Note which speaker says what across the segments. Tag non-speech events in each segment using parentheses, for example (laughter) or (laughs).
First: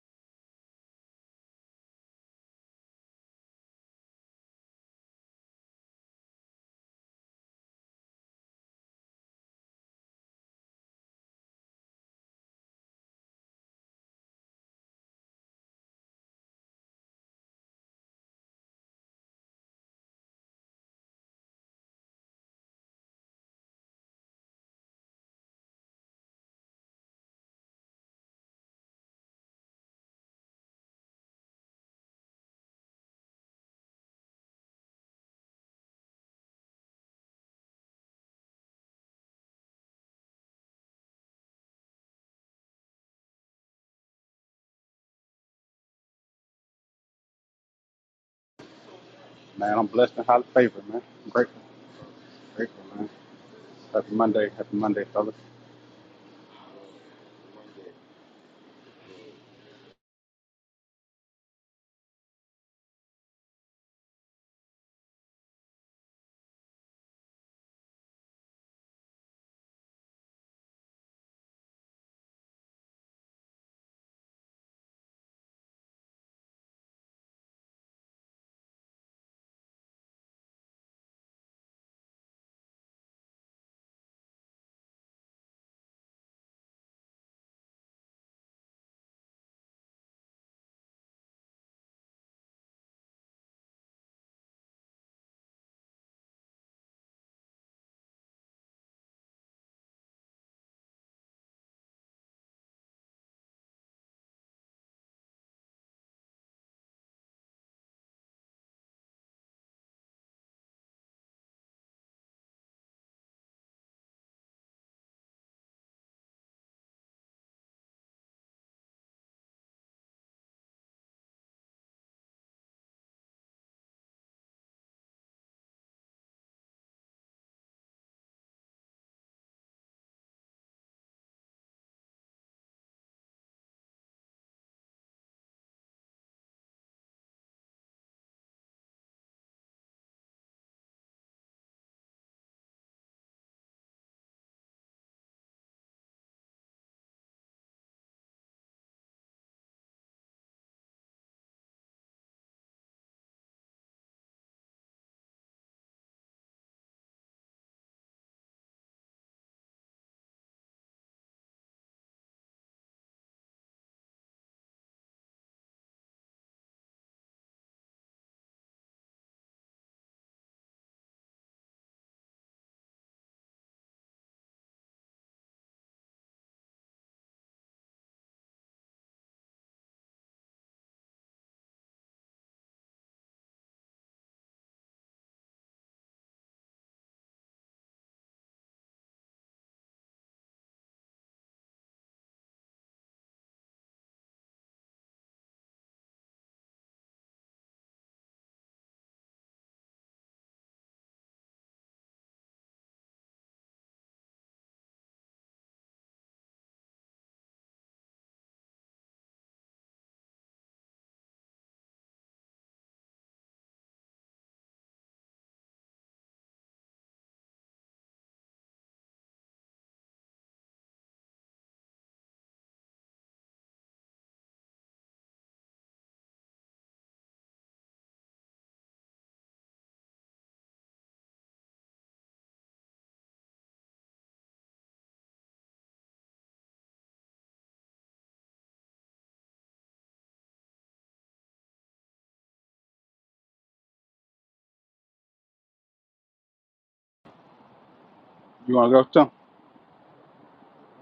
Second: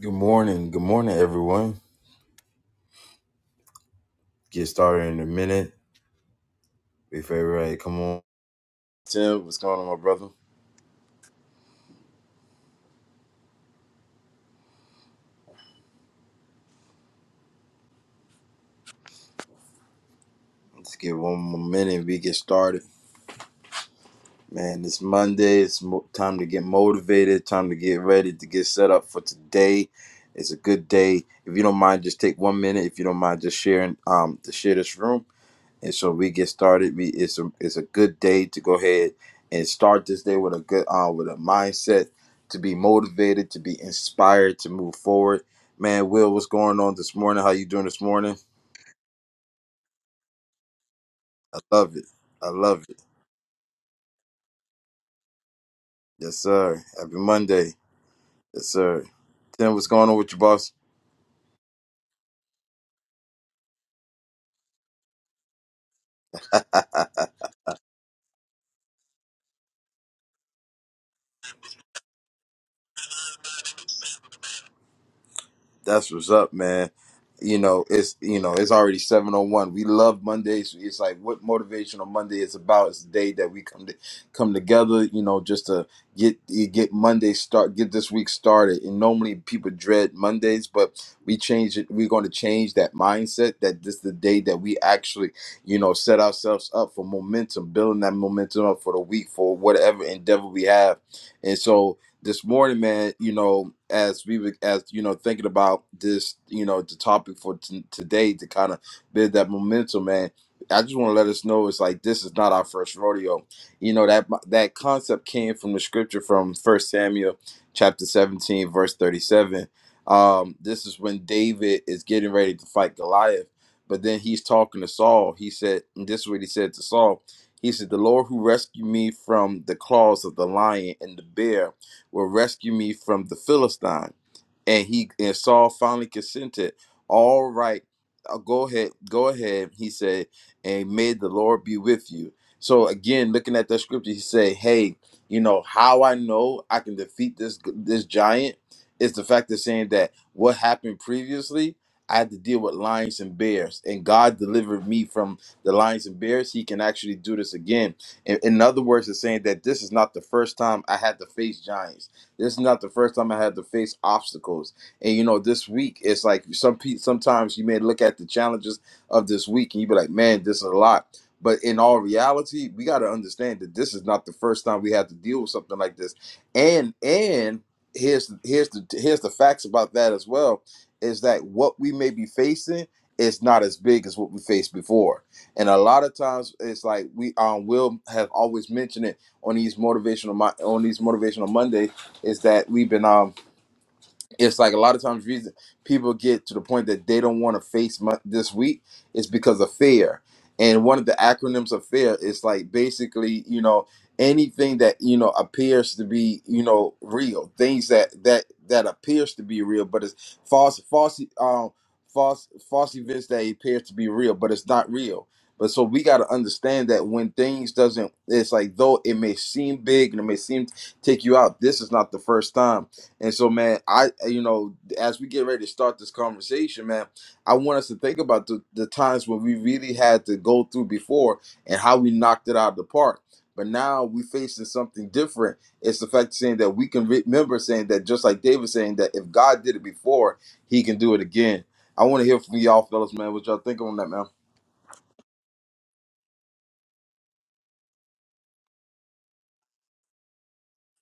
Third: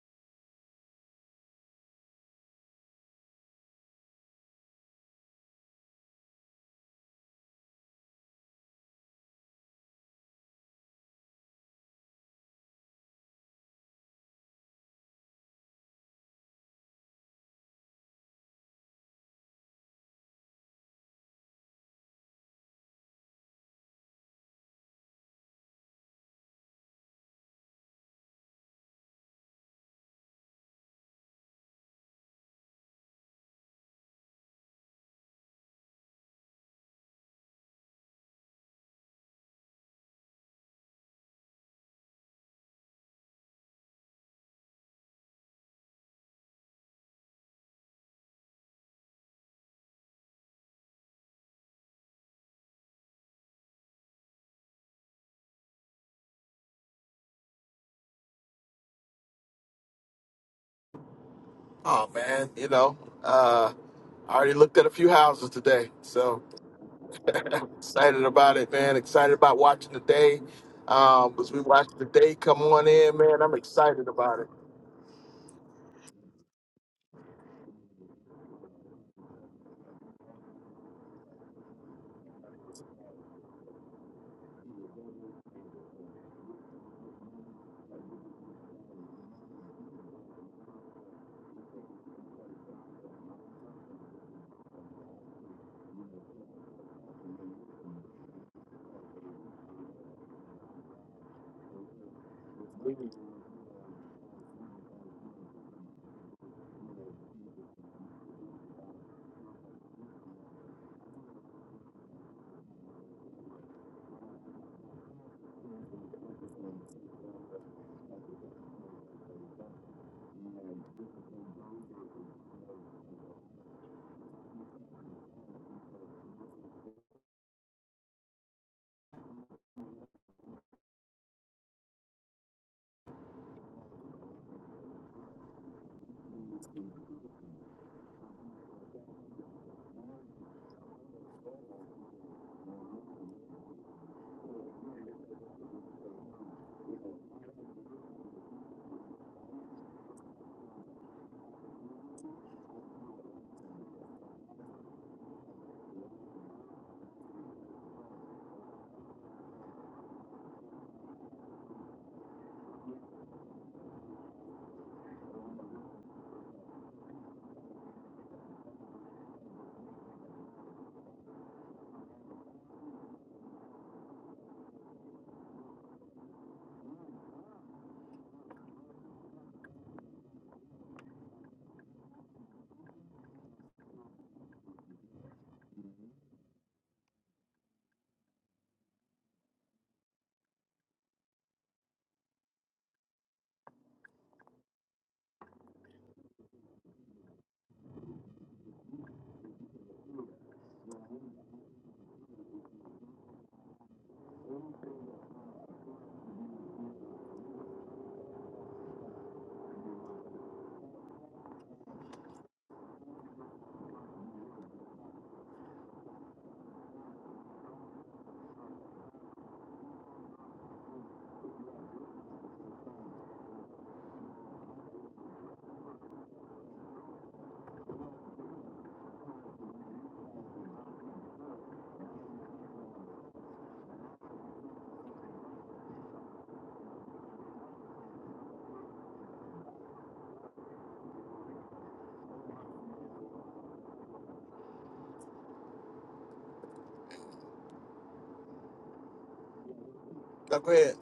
Speaker 1: Good morning. Good morning, everyone. Get started in a minute. If everybody come on. Tim, what's going on, my brother? Let's get one more minute we get started. Man, it's Monday. It's mo- time to get motivated, time to get ready to get set up for today. It's a good day. If you don't mind, just take one minute. If you don't mind, just sharing um to share this room And so we get started. We it's a it's a good day to go ahead and start this day with a good uh with a mindset to be motivated, to be inspired, to move forward. Man, Will, what's going on this morning? How you doing this morning?
Speaker 2: Man, I'm blessed and highly favored, man. I'm
Speaker 1: I
Speaker 2: grateful,
Speaker 1: love it. I
Speaker 2: grateful,
Speaker 1: love it.
Speaker 2: man. Happy Monday, happy Monday, fellas.
Speaker 1: Yes, sir. Happy Monday. Yes, sir. Tim, what's going on with your boss?
Speaker 3: Oh man, you know, uh, I already looked at a few houses today, so excited about it, man. Excited about watching the day. Um, as we watch the day come on in, man, I'm excited about it.
Speaker 1: That's what's up, man. You know, it's you know, it's already seven oh one. We love Mondays. It's like what motivational Monday is about. It's the day that we come to come together. You know, just to get get Monday start, get this week started. And normally people dread Mondays, but we change it. We're going to change that mindset. That this is the day that we actually, you know, set ourselves up for momentum, building that momentum up for the week for whatever endeavor we have. And so, this morning, man, you know, as we were, as you know, thinking about this, you know, the topic for t- today to kind of build that momentum, man. I just want to let us know it's like this is not our first rodeo. You know that that concept came from the scripture from First Samuel chapter seventeen, verse thirty-seven. Um, this is when David is getting ready to fight Goliath, but then he's talking to Saul. He said, and "This is what he said to Saul." He said, "The Lord who rescued me from the claws of the lion and the bear." will rescue me from the Philistine. And he and Saul finally consented. All right, uh, go ahead, go ahead. He said, and may the Lord be with you. So again, looking at that scripture, he said, hey, you know how I know I can defeat this this giant is the fact of saying that what happened previously. I had to deal with lions and bears, and God delivered me from the lions and bears. He can actually do this again in, in other words, it's saying that this is not the first time I had to face giants. This is not the first time I had to face obstacles. And you know, this week it's like some pe- sometimes you may look at the challenges of this week and you be like, man, this is a lot. But in all reality, we got to understand that this is not the first time we had to deal with something like this. And and here's here's the here's the facts about that as well is that what we may be facing is not as big as what we faced before and a lot of times it's like we um will have always mentioned it on these motivational Mon- on these motivational Monday is that we've been um it's like a lot of times reason people get to the point that they don't want to face mo- this week is because of fear and one of the acronyms of fear is like basically you know anything that you know appears to be you know real things that that that appears to be real but it's false false um false false events that appear to be real but it's not real but so we got to understand that when things doesn't it's like though it may seem big and it may seem take you out this is not the first time and so, man, I you know, as we get ready to start this conversation, man, I want us to think about the, the times when we really had to go through before and how we knocked it out of the park. But now we facing something different. It's the fact saying that we can remember saying that just like David saying that if God did it before, He can do it again. I want to hear from y'all, fellas, man. What y'all think on that, man?
Speaker 2: You wanna go too?
Speaker 3: Now, go ahead.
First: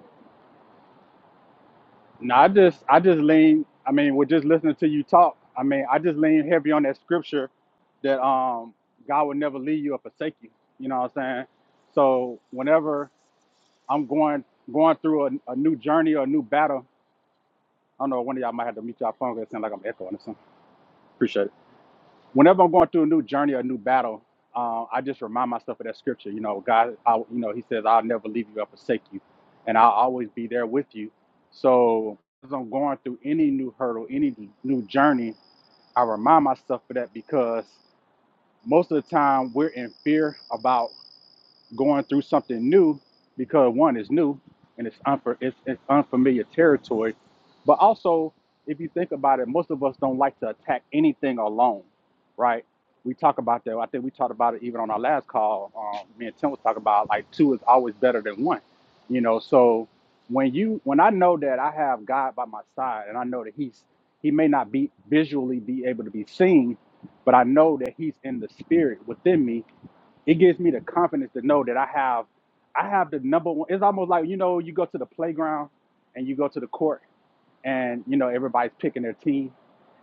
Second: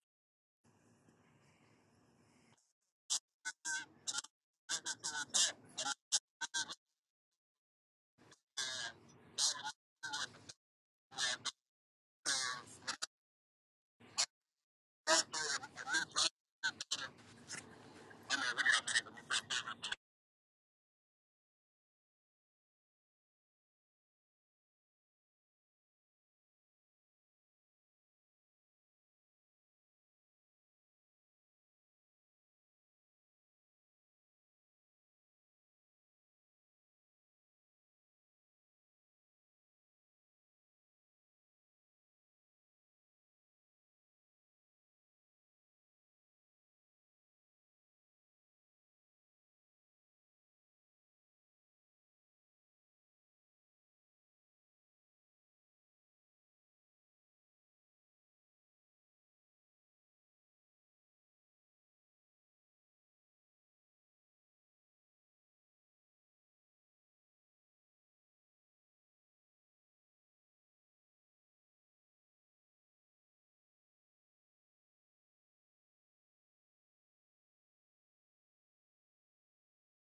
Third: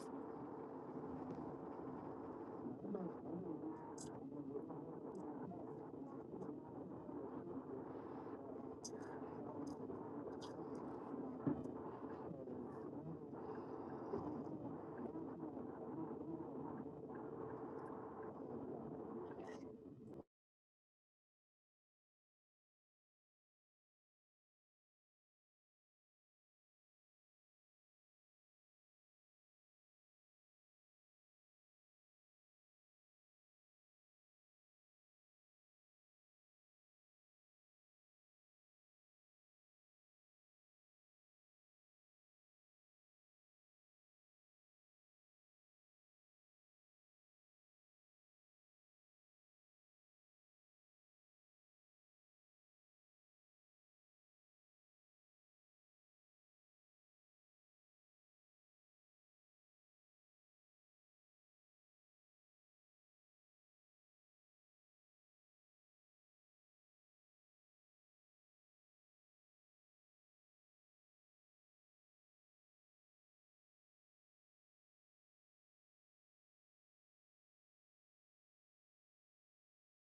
Speaker 2: No, I just, I just lean. I mean, with just listening to you talk, I mean, I just lean heavy on that scripture that um God would never leave you or forsake you. You know what I'm saying? So whenever I'm going going through a, a new journey or a new battle, I don't know. One of y'all might have to mute y'all phone. phone because It sounds like I'm echoing or something. Appreciate it. whenever I'm going through a new journey or a new battle, uh, I just remind myself of that scripture. You know, God, I, you know, He says, "I'll never leave you or forsake you," and I'll always be there with you. So as I'm going through any new hurdle, any new journey, I remind myself of that because most of the time we're in fear about going through something new because one is new and it's, unfa- it's, it's unfamiliar territory. But also, if you think about it, most of us don't like to attack anything alone, right? We talk about that. I think we talked about it even on our last call. Um, me and Tim was talking about like two is always better than one, you know. So when you when I know that I have God by my side and I know that He's He may not be visually be able to be seen, but I know that He's in the spirit within me it gives me the confidence to know that I have I have the number one. It's almost like you know you go to the playground and you go to the court and you know everybody's picking their team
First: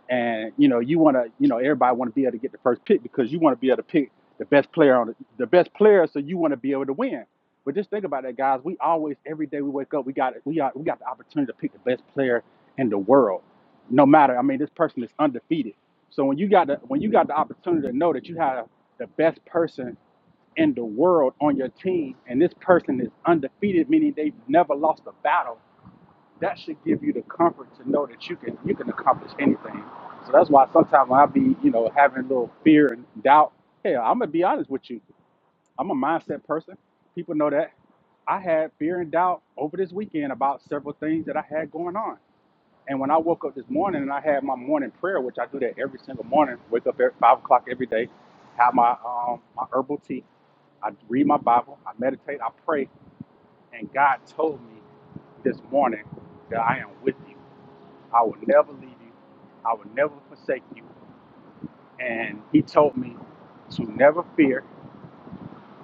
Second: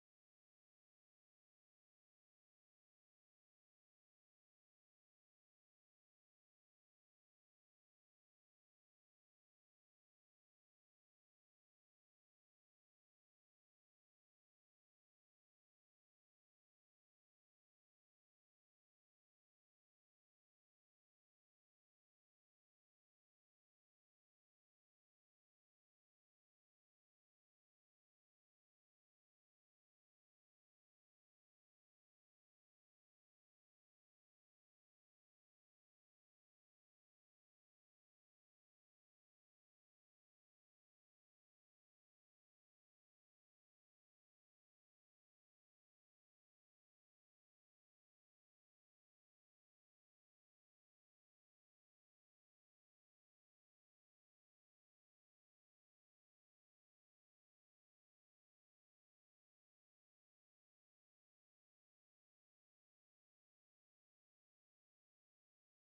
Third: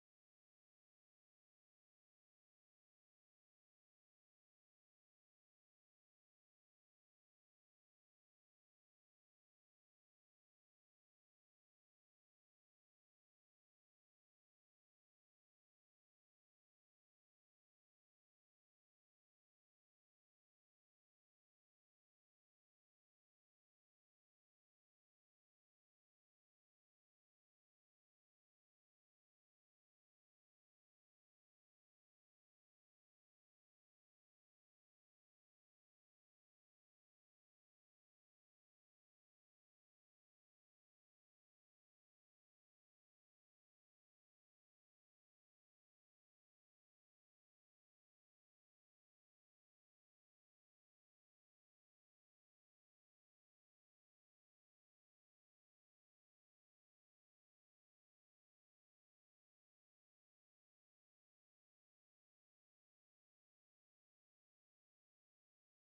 Speaker 2: and you know you want to you know everybody want to be able to get the first pick because you want to be able to pick the best player on the, the best player so you want to be able to win. But just think about that, guys. We always every day we wake up we got we got we got the opportunity to pick the best player in the world. No matter I mean this person is undefeated. So when you got the when you got the opportunity to know that you have the best person in the world on your team and this person is undefeated, meaning they've never lost a battle, that should give you the comfort to know that you can you can accomplish anything. So that's why sometimes when I be, you know, having a little fear and doubt, hell, I'm gonna be honest with you. I'm a mindset person. People know that. I had fear and doubt over this weekend about several things that I had going on. And when I woke up this morning and I had my morning prayer, which I do that every single morning, wake up at five o'clock every day, have my um, my herbal tea, I read my Bible, I meditate, I pray, and God told me this morning that I am with you. I will never leave you. I will never forsake you. And he told me to never fear.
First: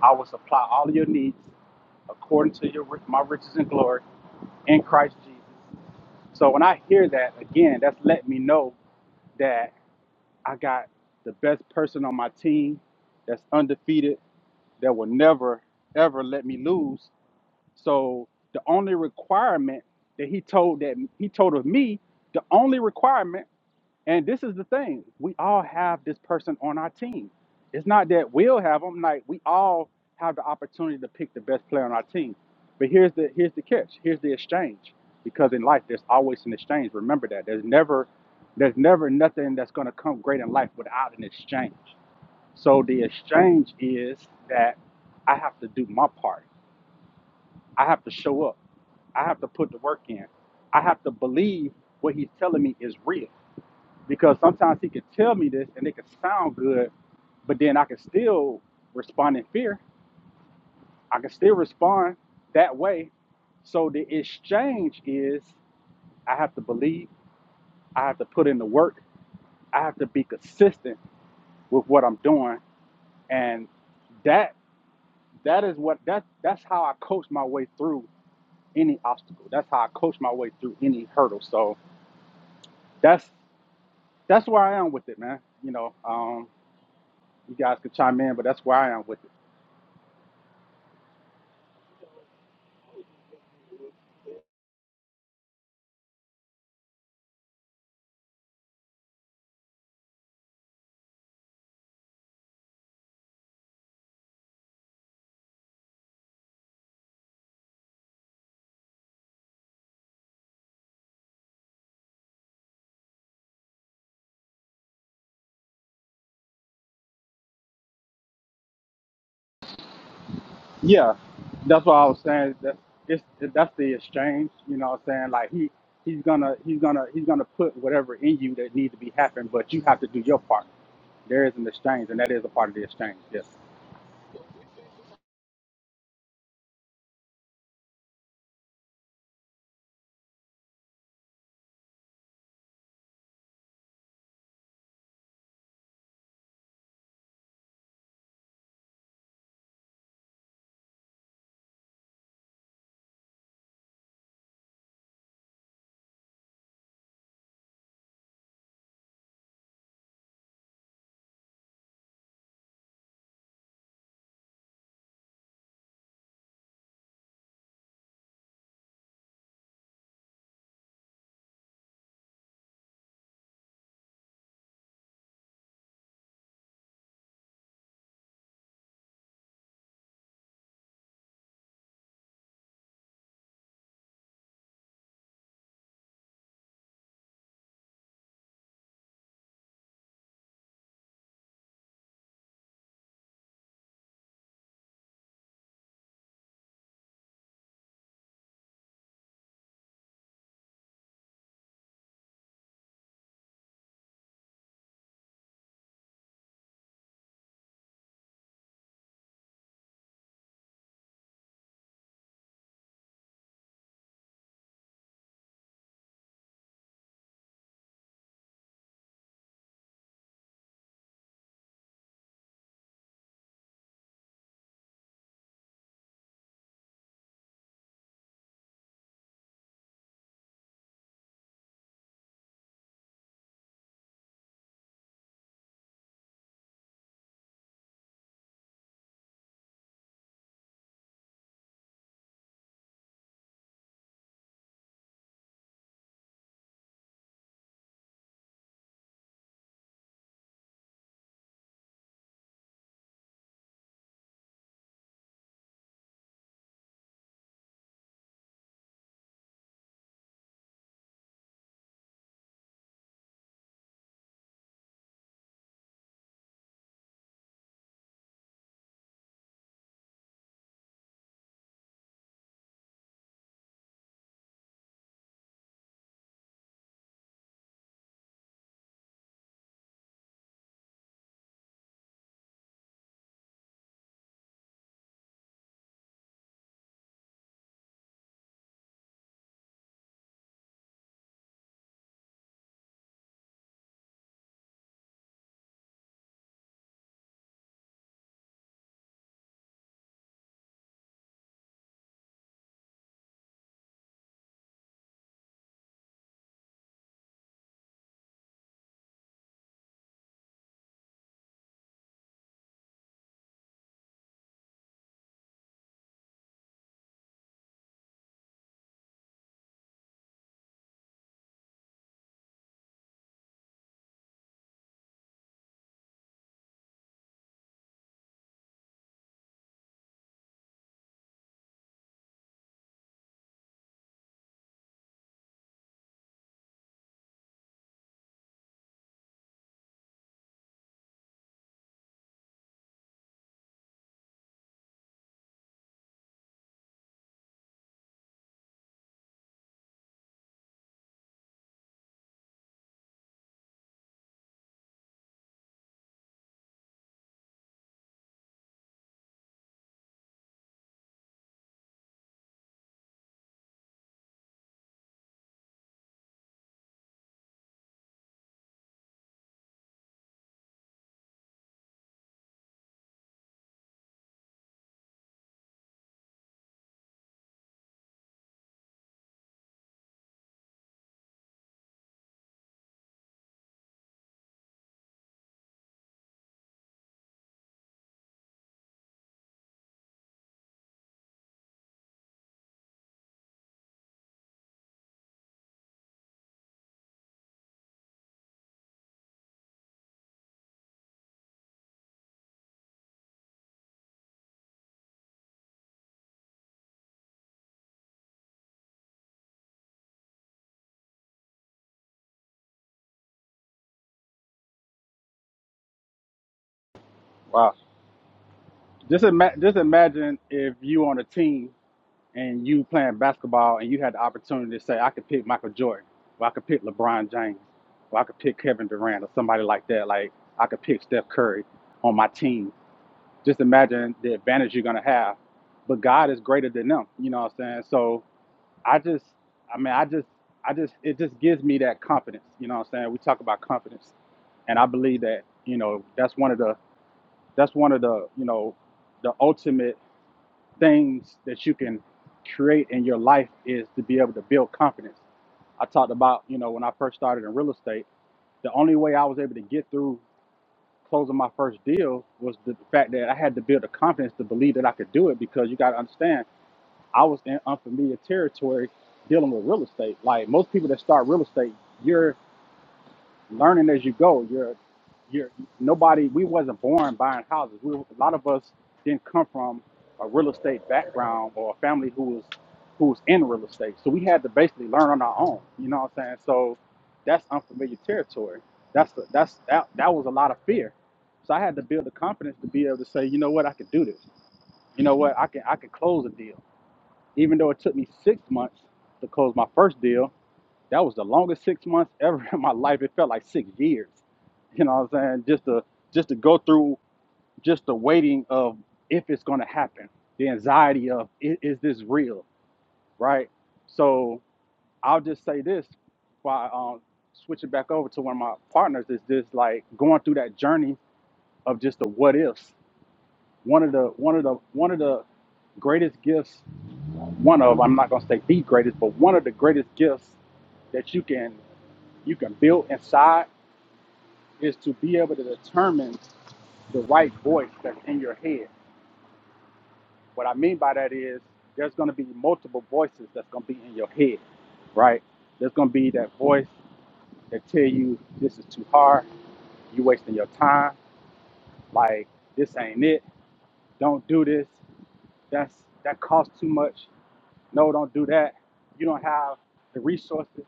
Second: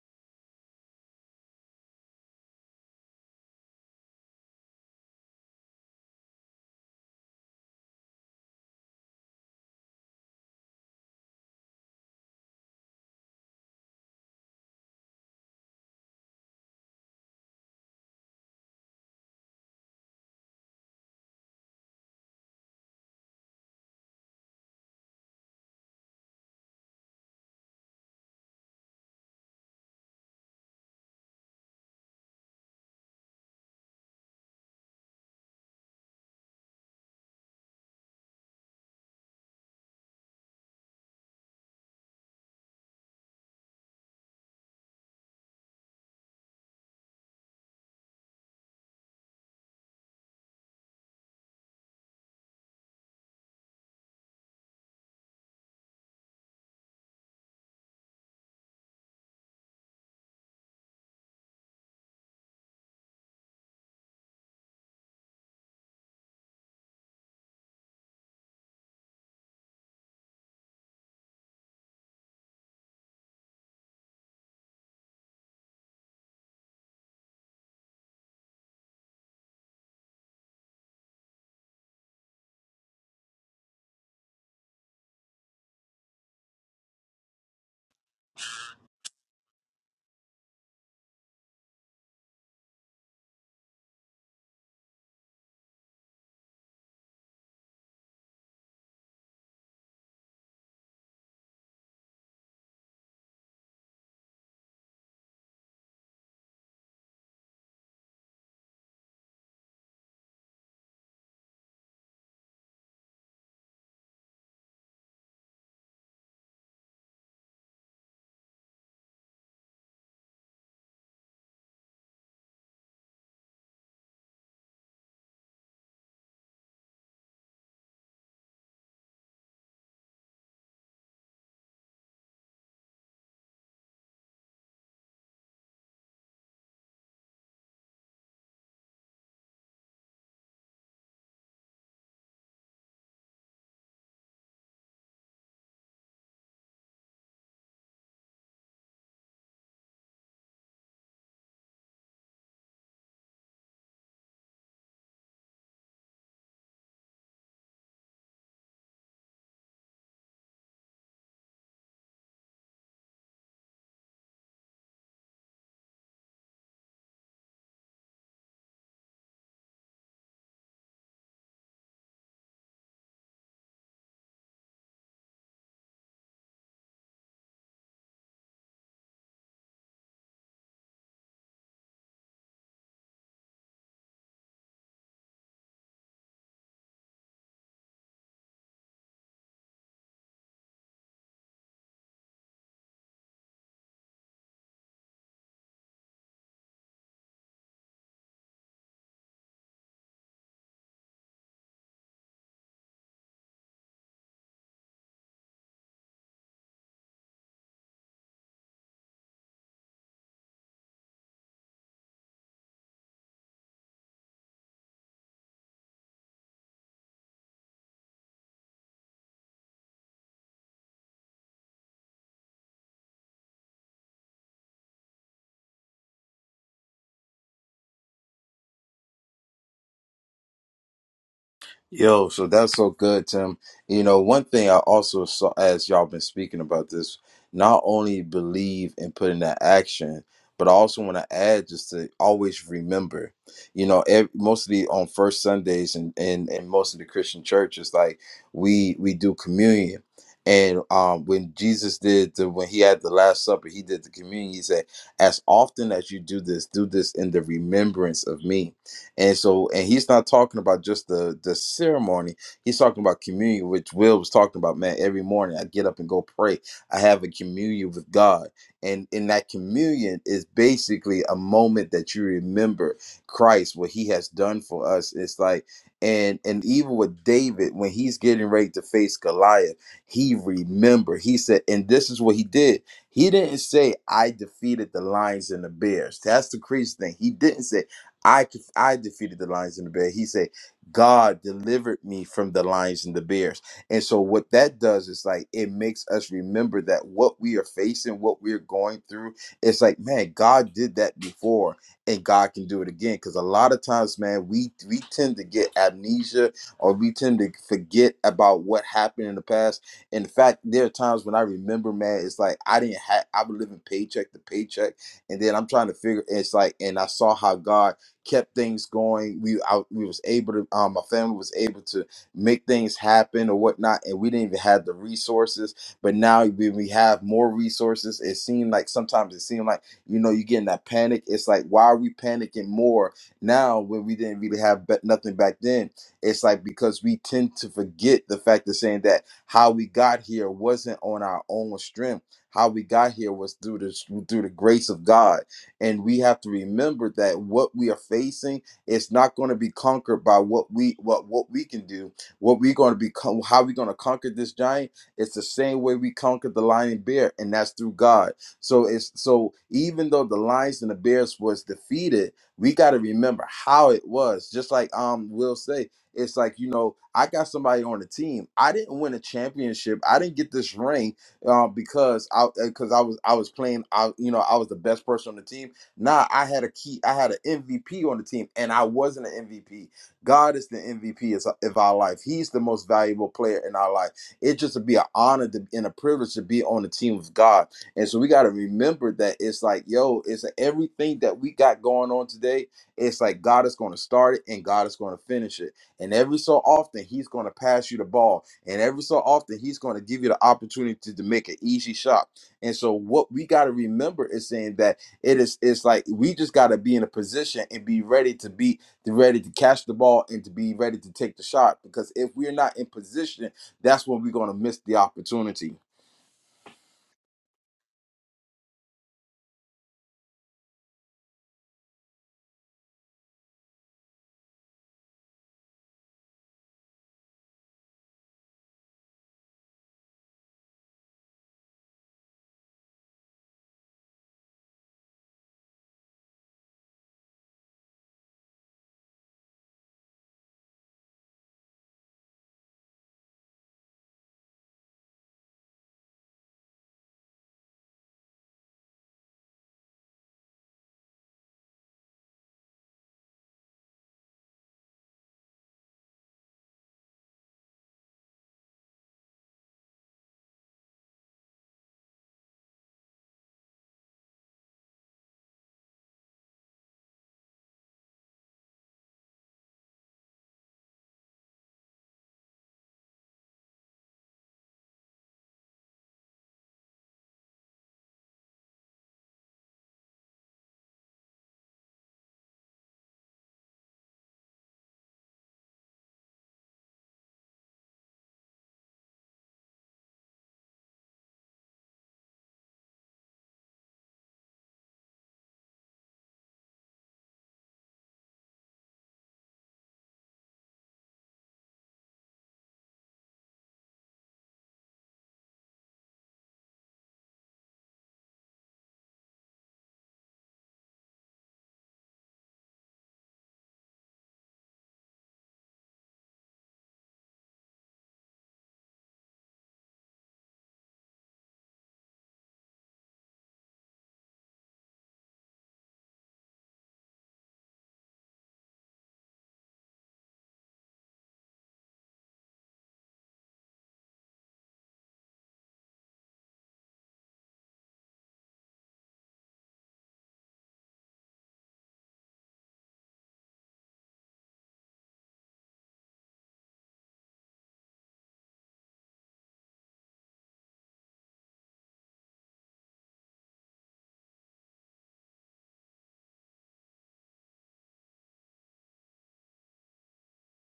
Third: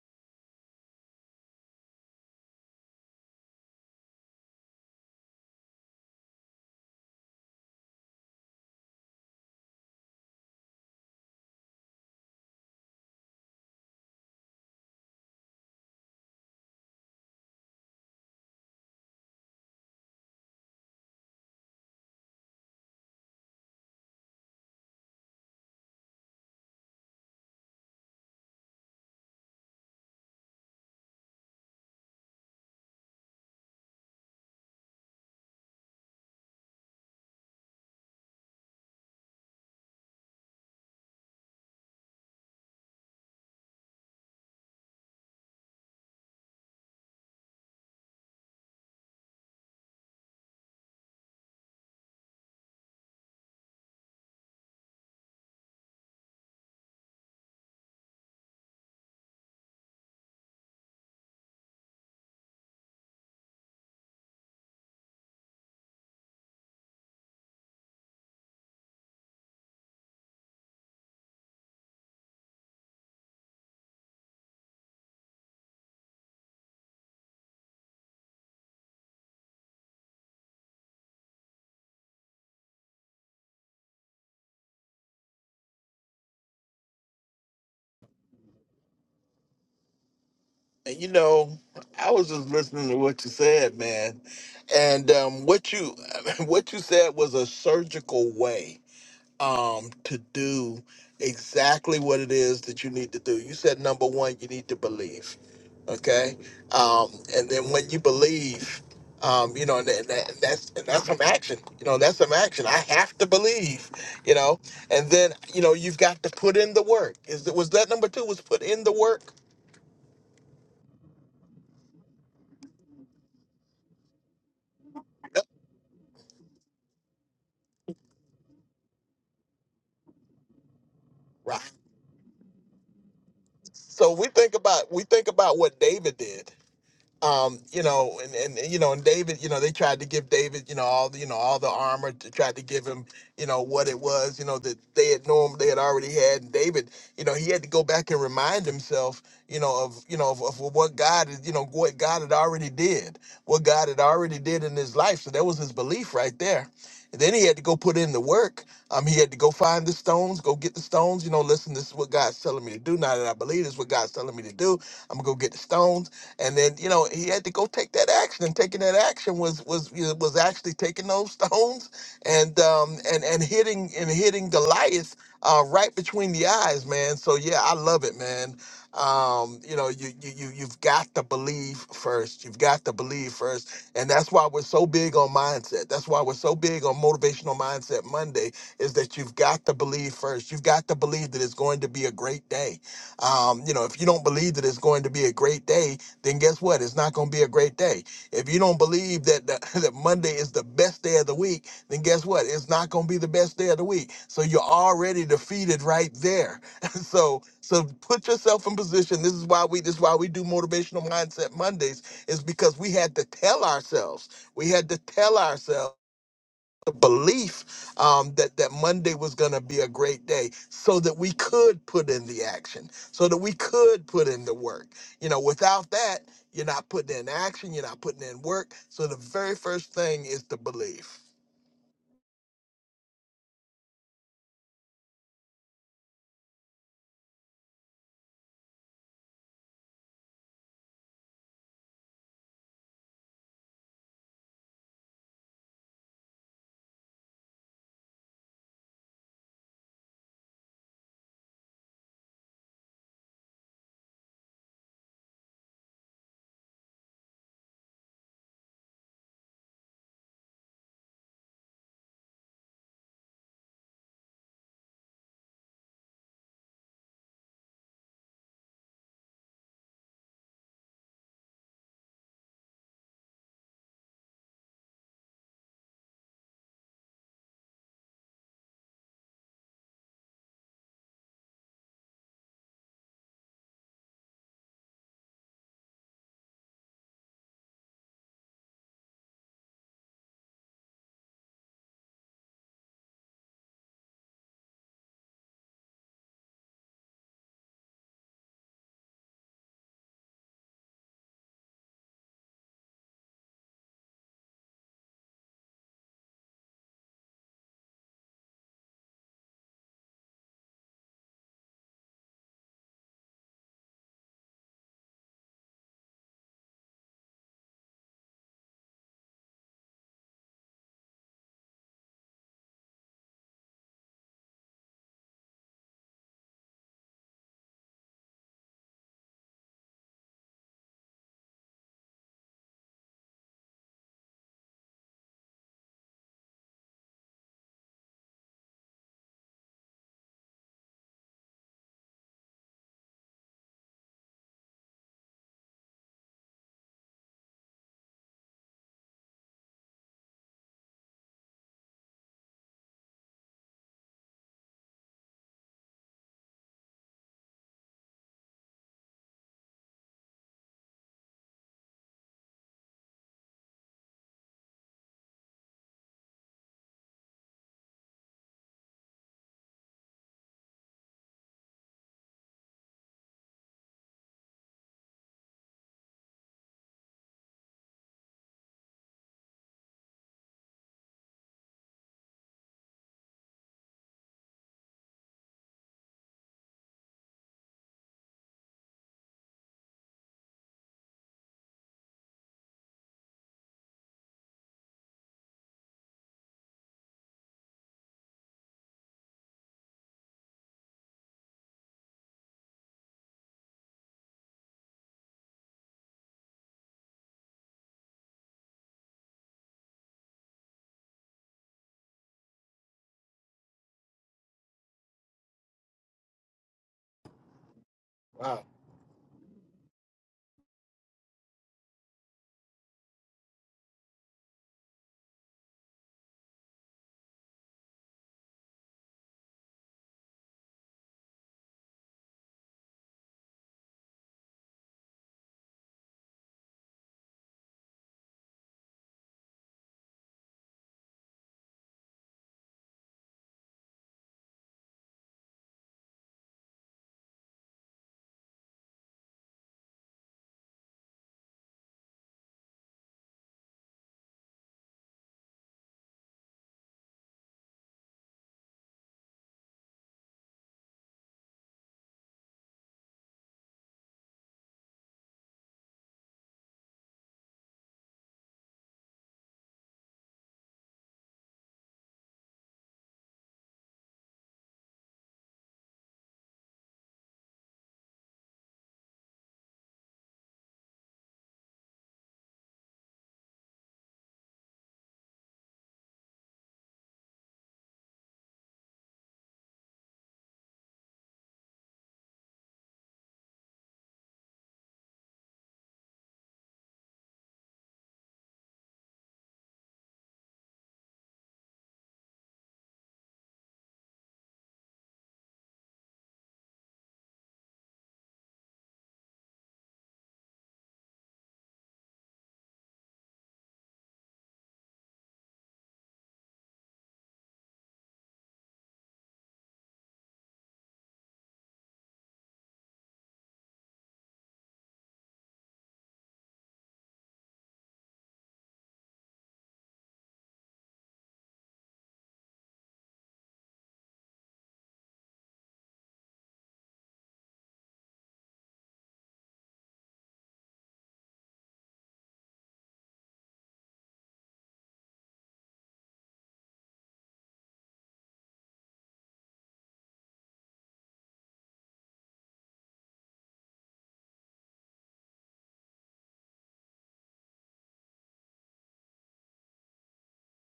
Speaker 2: I will supply all of your needs according to your my riches and glory in Christ Jesus. So when I hear that again, that's letting me know that I got the best person on my team that's undefeated, that will never ever let me lose. So the only requirement that he told that he told of me, the only requirement, and this is the thing, we all have this person on our team. It's not that we'll have them, like we all have the opportunity to pick the best player on our team. But here's the here's the catch. Here's the exchange. Because in life there's always an exchange. Remember that. There's never there's never nothing that's gonna come great in life without an exchange. So the exchange is that I have to do my part I have to show up. I have to put the work in. I have to believe what he's telling me is real. Because sometimes he could tell me this and it could sound good, but then I can still respond in fear. I can still respond that way. So the exchange is I have to believe, I have to put in the work, I have to be consistent with what I'm doing. And that that is what that that's how I coach my way through any obstacle. That's how I coach my way through any hurdle. So That's that's where I am with it, man. You know, um, you guys could chime in, but that's where I am with it.
Speaker 3: And you know, I was just listening to what you said, man, and um, what you (laughs) what you said was a surgical way. um, to do exactly what it is that you need to do. You said number one, you need to believe, okay? Um, and then when you believe, um, you know, and, that, that- that's and that's some action. You know, that's some action. I have to believe, you know, and then you know you've got to put in the work. Is that was that number two? Was put in the work?
Speaker 2: Yeah, that's what I was saying. That it's that's the exchange. You know, what I'm saying
Speaker 3: Yep,
Speaker 2: like he he's gonna he's gonna he's gonna put whatever in you that needs to be happening, but you have to do your part. There is an
Speaker 3: Right.
Speaker 2: exchange, and that is a part of the exchange. Yes.
Speaker 3: So we think about we think about what David did. um, you know, and, and you know, and David, you know, they tried to give David, you know, all the, you know, all the armor to try to give him, you know, what it was, you know, that they had known they had already had. And David, you know, he had to go back and remind himself, you know, of you know of, of what God, is- you know, what God had already did, what God had already did in his life. So that was his belief right there. And then he had to go put in the work. Um, he had to go find the stones, go get the stones. You know, listen, this is what God's telling me to do. Now that I believe this is what God's telling me to do, I'm gonna go get the stones and then you know he had to go take that action and taking that action was was you know, was actually taking those (laughs) stones and um and and hitting and hitting goliath uh right between the eyes man so yeah i love it man um you know you you, you you've got to believe first you've got to believe first and that's why we're so big on mindset that's why we're so big on motivational mindset monday is that you've got to believe first you've got to believe that it's going to be a great day um you know if you don't believe that it's going to be a great day then guess what? It's not going to be a great day. If you don't believe that, that (laughs) that Monday is the best day of the week, then guess what? It's not going to be the best day of the week. So you're already defeated right there. (laughs) so so put yourself in position. This is why we this is why we do motivational mindset Mondays is because we had to tell ourselves. We had to tell ourselves the belief um, that that Monday was going to be a great day, so that we could put in the action, so that we could put in the work. You know, without that, you're not putting in action, you're not putting in work. So the very first thing is the belief.
Speaker 1: Yo, so that's so good, Tim. You know, one thing I also saw as y'all been speaking about this, not only believe and put into action, but I also want to add just to always remember. You know, ev- mostly on first Sundays and and and most of the Christian churches, like we we do communion. And um, when Jesus did the when he had the Last Supper, he did the communion. He said, "As often as you do this, do this in the remembrance of me." And so, and he's not talking about just the the ceremony. He's talking about communion, which Will was talking about. Man, every morning I get up and go pray. I have a communion with God, and in that communion is basically a moment that you remember Christ, what He has done for us. It's like, and and even with David when he's getting ready to face Goliath, he remember. He said, and this is what he did. He didn't say, "I defeated the lions and the bears." That's the crazy thing. He didn't say. I could, I defeated the lions and the bear. He said, God delivered me from the lions and the bears. And so what that does is like it makes us remember that what we are facing, what we're going through, it's like, man, God did that before and God can do it again. Cause a lot of times, man, we we tend to get amnesia or we tend to forget about what happened in the past. In fact, there are times when I remember, man, it's like I didn't have I was living paycheck to paycheck. And then I'm trying to figure it's like, and I saw how God kept things going. We I, we was able to um my family was able to make things happen or whatnot, and we didn't even have the resources. But now when we have more resources, it seemed like sometimes it seemed like you know you get in that panic. It's like why are we panicking more now when we didn't really have but nothing back then? It's like because we tend to forget the fact of saying that how we got here wasn't on our own strength. How we got here was through the through the grace of God and we have to remember that what we are facing is not going to be conquered by what we what what we can do. What we're going to be con- how we're going to conquer this giant It's the same way we conquered the lion and bear, and that's through God. So it's so even though the lions and the bears was defeated, we got to remember how it was. Just like um Will say, it's like you know I got somebody on the team. I didn't win a championship. I didn't get this ring uh, because I because I was I was playing. I you know I was the best person on the team Nah, I had a key. I had an MVP on the team, and I wasn't an MVP. God is the MVP of our life. He's the most valuable player in our life. It just would be an honor to, and a privilege to be on the team with God. And so we got to remember that it's like, yo, it's everything that we got going on today. It's like God is going to start it and God is going to finish it. And every so often, He's going to pass you the ball. And every so often, He's going to give you the opportunity to make an easy shot. And so, what we got to remember is saying that it is it's like we just gotta be in a position and be ready to be to ready to catch the ball and to be ready to take the shot. Because if we're not in position, that's when we're gonna miss the opportunity.
Speaker 2: Wow.
Speaker 3: Wow.
Speaker 2: Just ima- just imagine if you on a team and you playing basketball and you had the opportunity to say, I could pick Michael Jordan, or I could pick LeBron James, or I could pick Kevin Durant or somebody like that, like I could pick Steph Curry on my team. Just imagine the advantage you're gonna have. But God is greater than them, you know what I'm saying? So I just I mean I just I just it just gives me that confidence, you know what I'm saying? We talk about confidence. And I believe that, you know, that's one of the that's one of the, you know, the ultimate things that you can create in your life is to be able to build confidence. I talked about, you know, when I first started in real estate, the only way I was able to get through closing my first deal was the fact that I had to build the confidence to believe that I could do it because you got to understand, I was in unfamiliar territory dealing with real estate. Like most people that start real estate, you're learning as you go. You're, you're nobody. We wasn't born buying houses. We, were- a lot of us didn't come from a real estate background or a family who was who was in real estate. So we had to basically learn on our own. You know what I'm saying? So that's unfamiliar territory. That's the, that's that that was a lot of fear. So I had to build the confidence to be able to say, you know what, I can do this. You know what, I can I can close a deal, even though it took me six months to close my first deal. That was the longest six months (laughs) ever in my life. It felt like six years. You know what I'm saying? Just to just to go through just the waiting of if it's gonna happen, the anxiety of is, is this real, right? So I'll just say this by um, switching back over to one of my partners is just like going through that journey of just the what ifs. One of the one of the one of the greatest gifts, one of I'm not gonna say the greatest, but one of the greatest gifts that you can you can build inside is to be able to determine the right voice that's in your head. What I mean by that is there's going to be multiple voices that's going to be in your head, right? There's going to be that voice that tell you this is too hard, you wasting your time, like this ain't it, don't do this, that's that costs too much. No, don't do that. You don't have the resources,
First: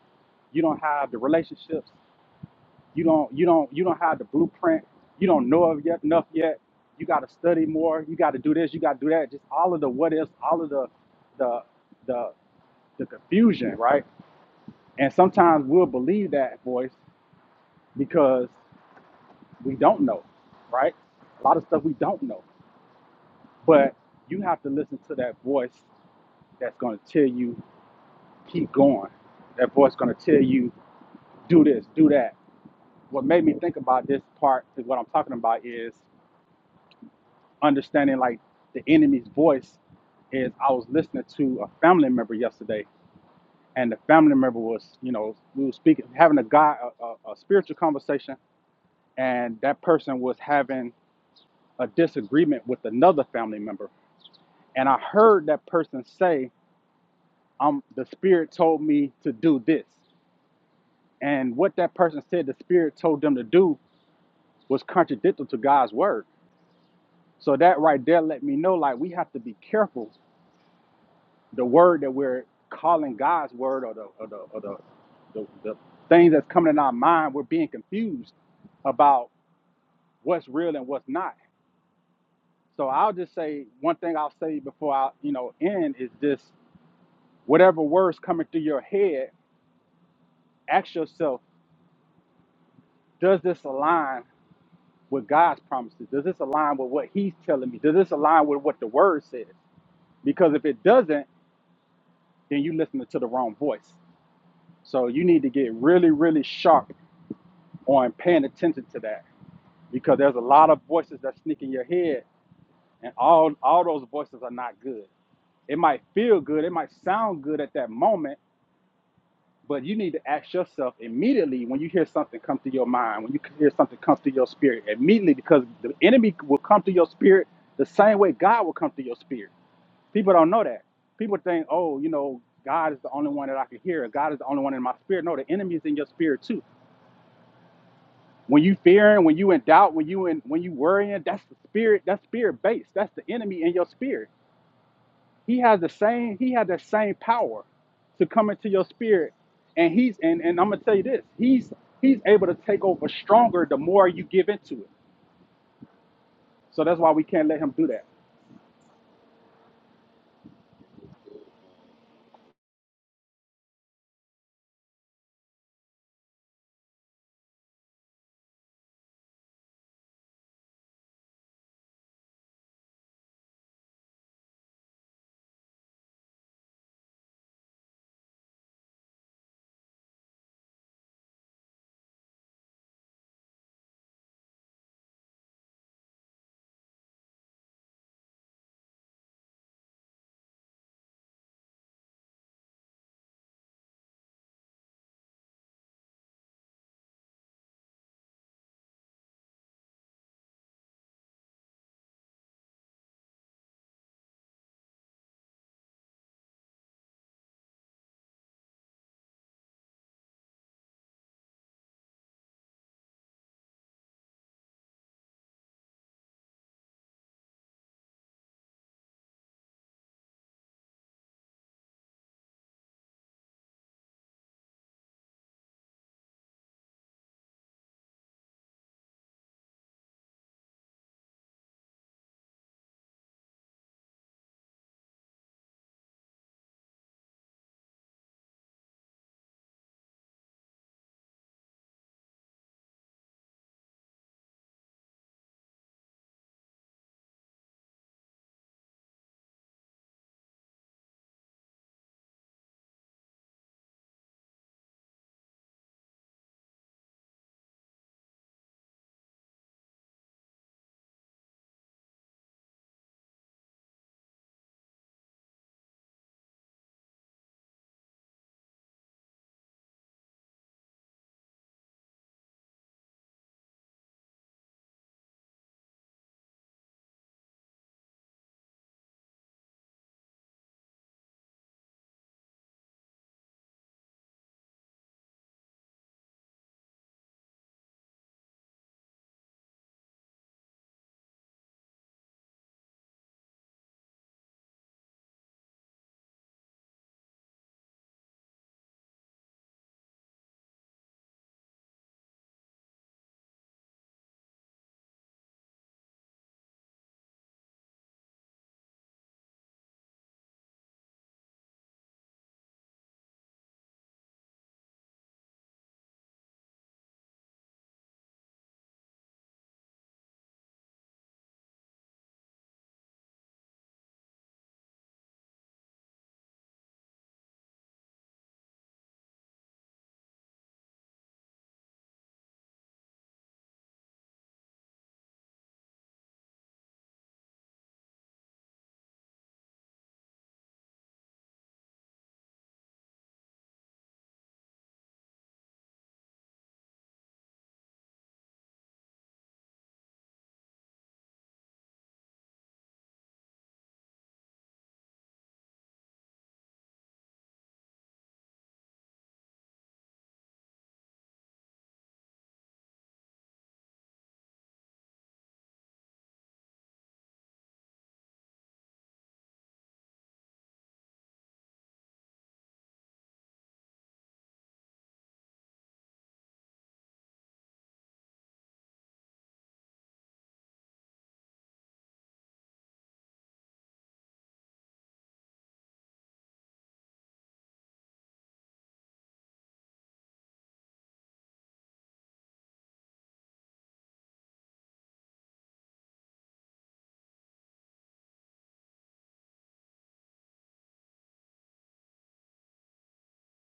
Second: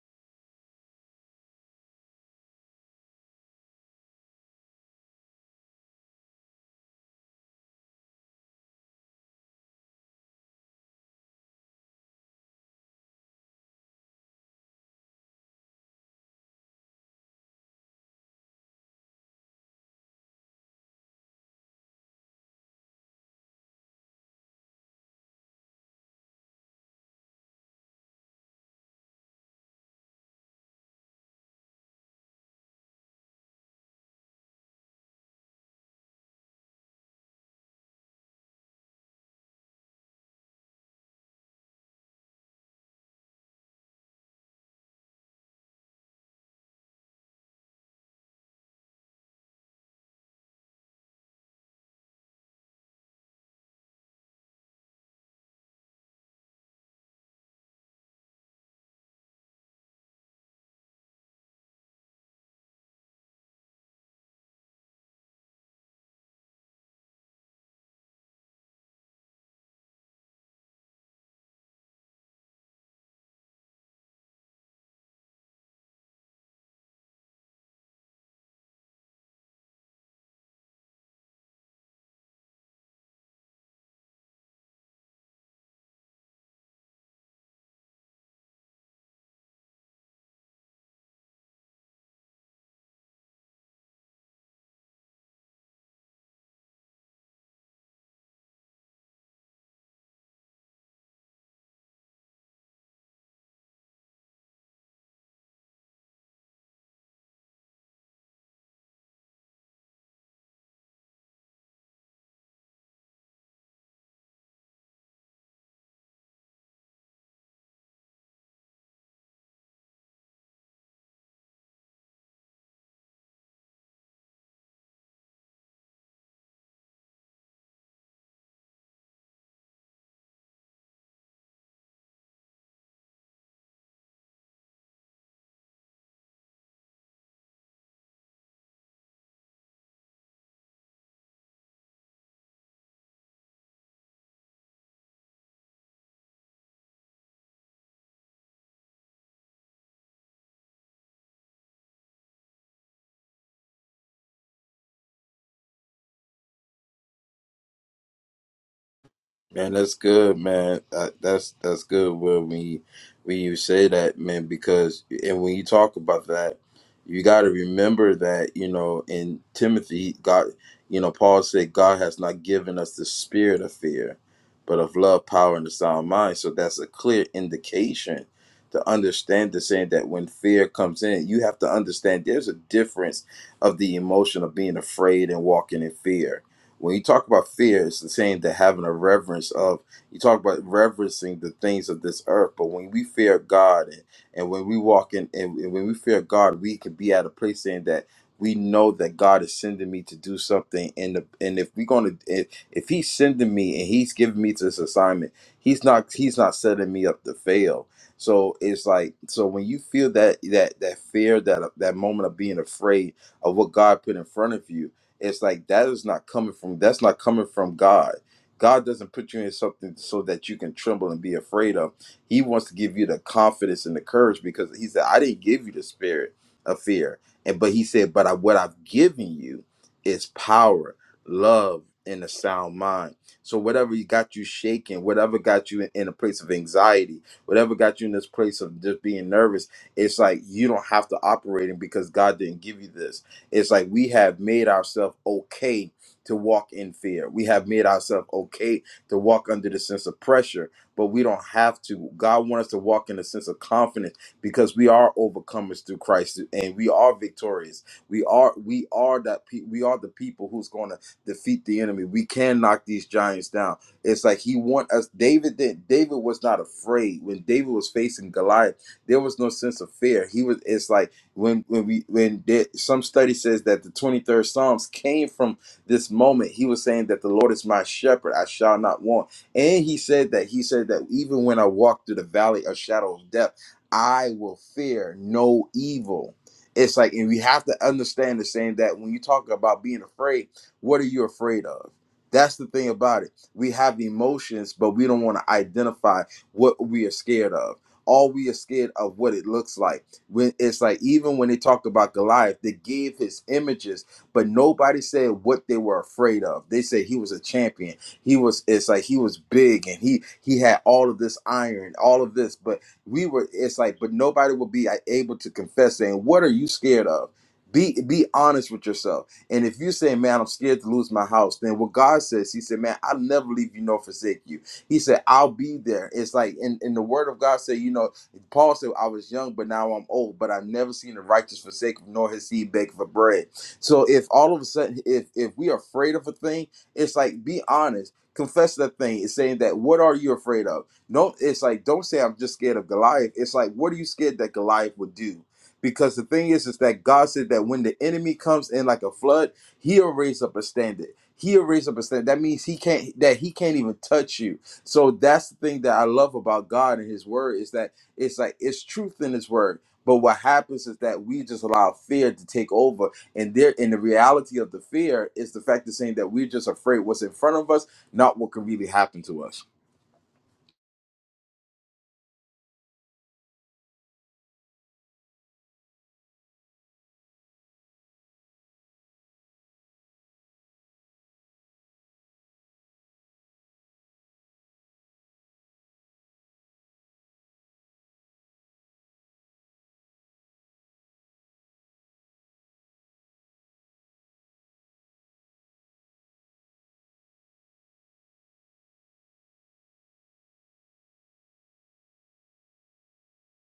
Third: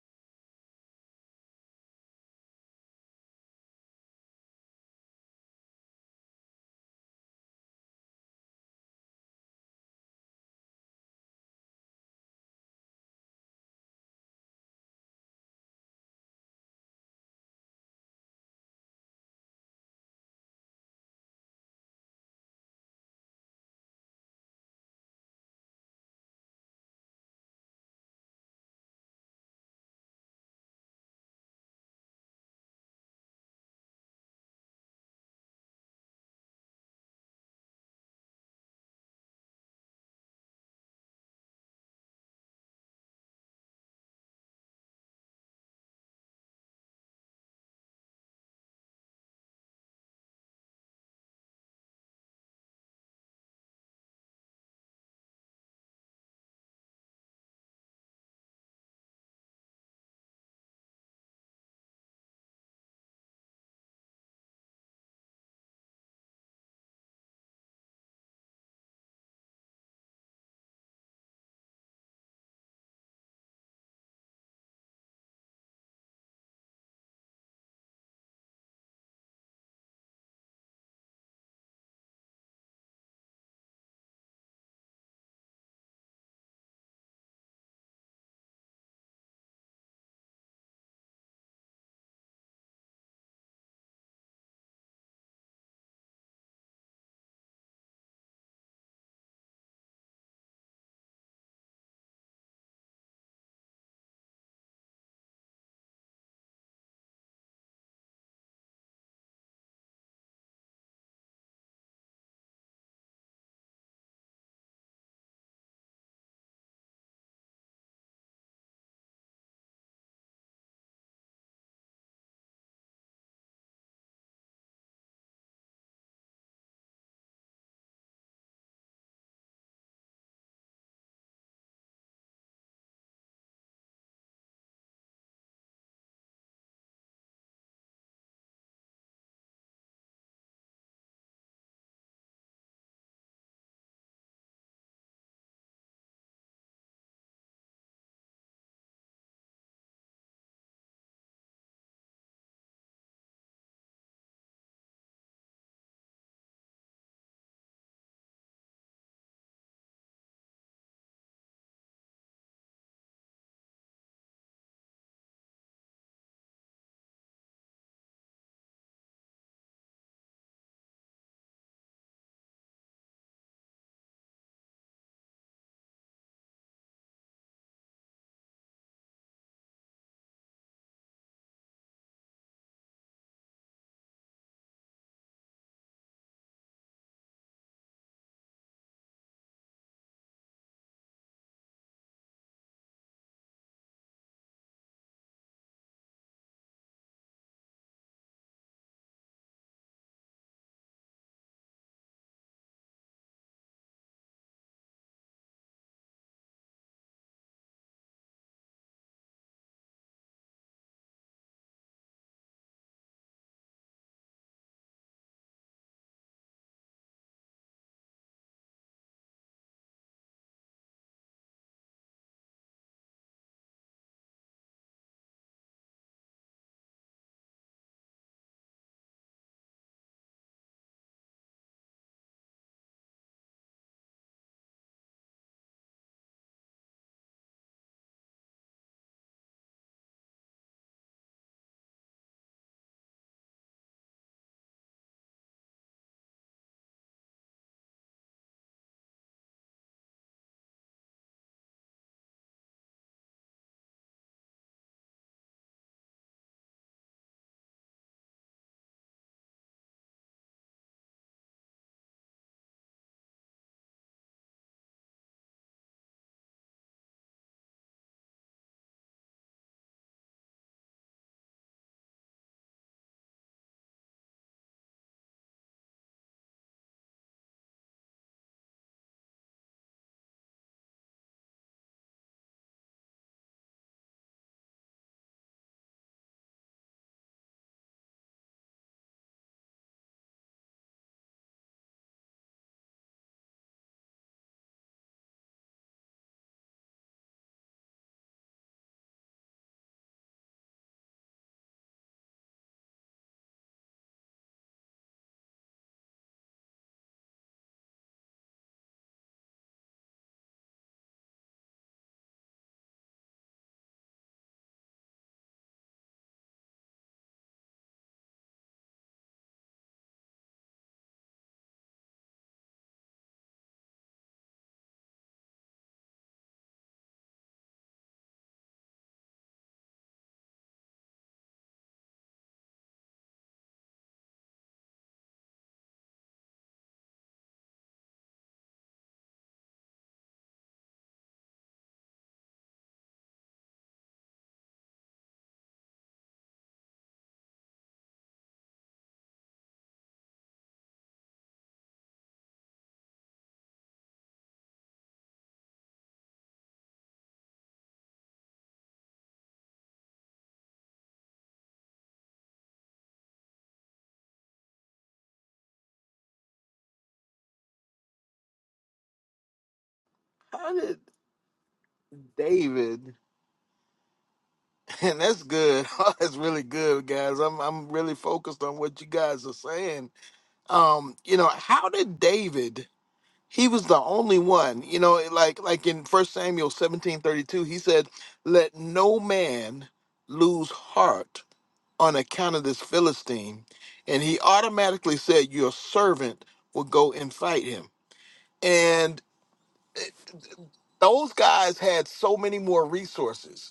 Speaker 2: you don't have the relationships, you don't you don't you don't have the blueprint you don't know of yet enough yet you got to study more you got to do this you got to do that just all of the what ifs all of the the the the confusion right and sometimes we'll believe that voice because we don't know right a lot of stuff we don't know but you have to listen to that voice that's going to tell you keep going that voice going to tell you do this do that what made me think about this part is what i'm talking about is understanding like the enemy's voice is I was listening to a family member yesterday, and the family member was, you know, we were speaking, having a guy, a, a, a spiritual conversation, and that person was having a disagreement with another family member, and I heard that person say, "Um, the spirit told me to do this," and what that person said, the spirit told them to do, was contradictory to God's word. So that right there let me know, like, we have to be careful the word that we're calling God's word or the or the or the, the, the things that's coming in our mind, we're being confused about what's real and what's not. So I'll just say one thing I'll say before I you know end is this: whatever words coming through your head, ask yourself, does this align with God's promises? Does this align with what He's telling me? Does this align with what the Word says? Because if it doesn't, then you listening to the wrong voice. So you need to get really, really sharp on paying attention to that because there's a lot of voices that sneak in your head and all all those voices are not good it might feel good it might sound good at that moment but you need to ask yourself immediately when you hear something come to your mind when you hear something come to your spirit immediately because the enemy will come to your spirit the same way god will come to your spirit people don't know that people think oh you know god is the only one that i can hear god is the only one in my spirit no the enemy is in your spirit too When you fearing, when you in doubt, when you in when you worrying, that's the spirit, that's spirit based. That's the enemy in your spirit. He has the same, he has the same power to come into your spirit. And he's and, and I'm gonna tell you this, he's he's able to take over stronger the more you give into it. So that's why we can't let him do that.
Speaker 1: Man, that's good, man. That, that's that's good when we when you say that, man, because and when you talk about that, you got to remember that you know in Timothy, God, you know, Paul said God has not given us the spirit of fear, but of love, power, and a sound mind. So that's a clear indication to understand the saying that when fear comes in, you have to understand there's a difference of the emotion of being afraid and walking in fear when you talk about fear, it's the same that having a reverence of. You talk about reverencing the things of this earth, but when we fear God and, and when we walk in and, and when we fear God, we can be at a place saying that we know that God is sending me to do something. And the, and if we're gonna if, if He's sending me and He's giving me to this assignment, He's not He's not setting me up to fail. So it's like so when you feel that that that fear that that moment of being afraid of what God put in front of you, it's like that is not coming from that's not coming from god god doesn't put you in something so that you can tremble and be afraid of he wants to give you the confidence and the courage because he said i didn't give you the spirit of fear and but he said but I, what i've given you is power love and a sound mind so whatever you got you shaking whatever got you in, in a place of anxiety whatever got you in this place of just being nervous it's like you don't have to operate in because god didn't give you this it's like we have made ourselves okay to walk in fear. We have made ourselves okay to walk under the sense of pressure, but we don't have to. God wants us to walk in a sense of confidence because we are overcomers through Christ and we are victorious. We are we are that pe- we are the people who's going to defeat the enemy. We can knock these giants down. It's like he want us David did David was not afraid when David was facing Goliath. There was no sense of fear. He was it's like when when we when there, some study says that the 23rd psalms came from this moment he was saying that the lord is my shepherd i shall not want and he said that he said that even when i walk through the valley of shadow of death i will fear no evil it's like and we have to understand the saying that when you talk about being afraid what are you afraid of that's the thing about it we have emotions but we don't want to identify what we are scared of all we are scared of what it looks like when it's like even when they talked about Goliath, they gave his images, but nobody said what they were afraid of. They said he was a champion. He was it's like he was big and he he had all of this iron, all of this, but we were it's like but nobody would be like, able to confess saying, "What are you scared of?" Be be honest with yourself. And if you say, "Man, I'm scared to lose my house," then what God says, He said, "Man, I'll never leave you nor forsake you." He said, "I'll be there." It's like, and, and the Word of God said, you know, Paul said, I was young, but now I'm old, but I've never seen the righteous forsaken, nor his seed beg for bread. So if all of a sudden, if if we are afraid of a thing, it's like be honest. Confess that thing. It's saying that what are you afraid of? No, it's like don't say I'm just scared of Goliath. It's like what are you scared that Goliath would do? Because the thing is, is that God said that when the enemy comes in like a flood, he'll raise up a standard. He'll raise up a standard. That means he can't that he can't even touch you. So that's the thing that I love about God and his word is that it's like it's truth in His word. But what happens is that we just allow fear to take over, and there, and the reality of the fear is the fact of saying that we're just afraid what's in front of us, not what could really happen to us.
Speaker 3: How did David? (laughs) And that's good. (laughs) that's really good, guys. I'm I'm really focused on what you guys are saying. Um, you know, how did David? he was the only one you know like like in first samuel seventeen thirty two, he said let no man lose heart on account of this philistine and he automatically said your servant will go and fight him and eh, those guys had so many more resources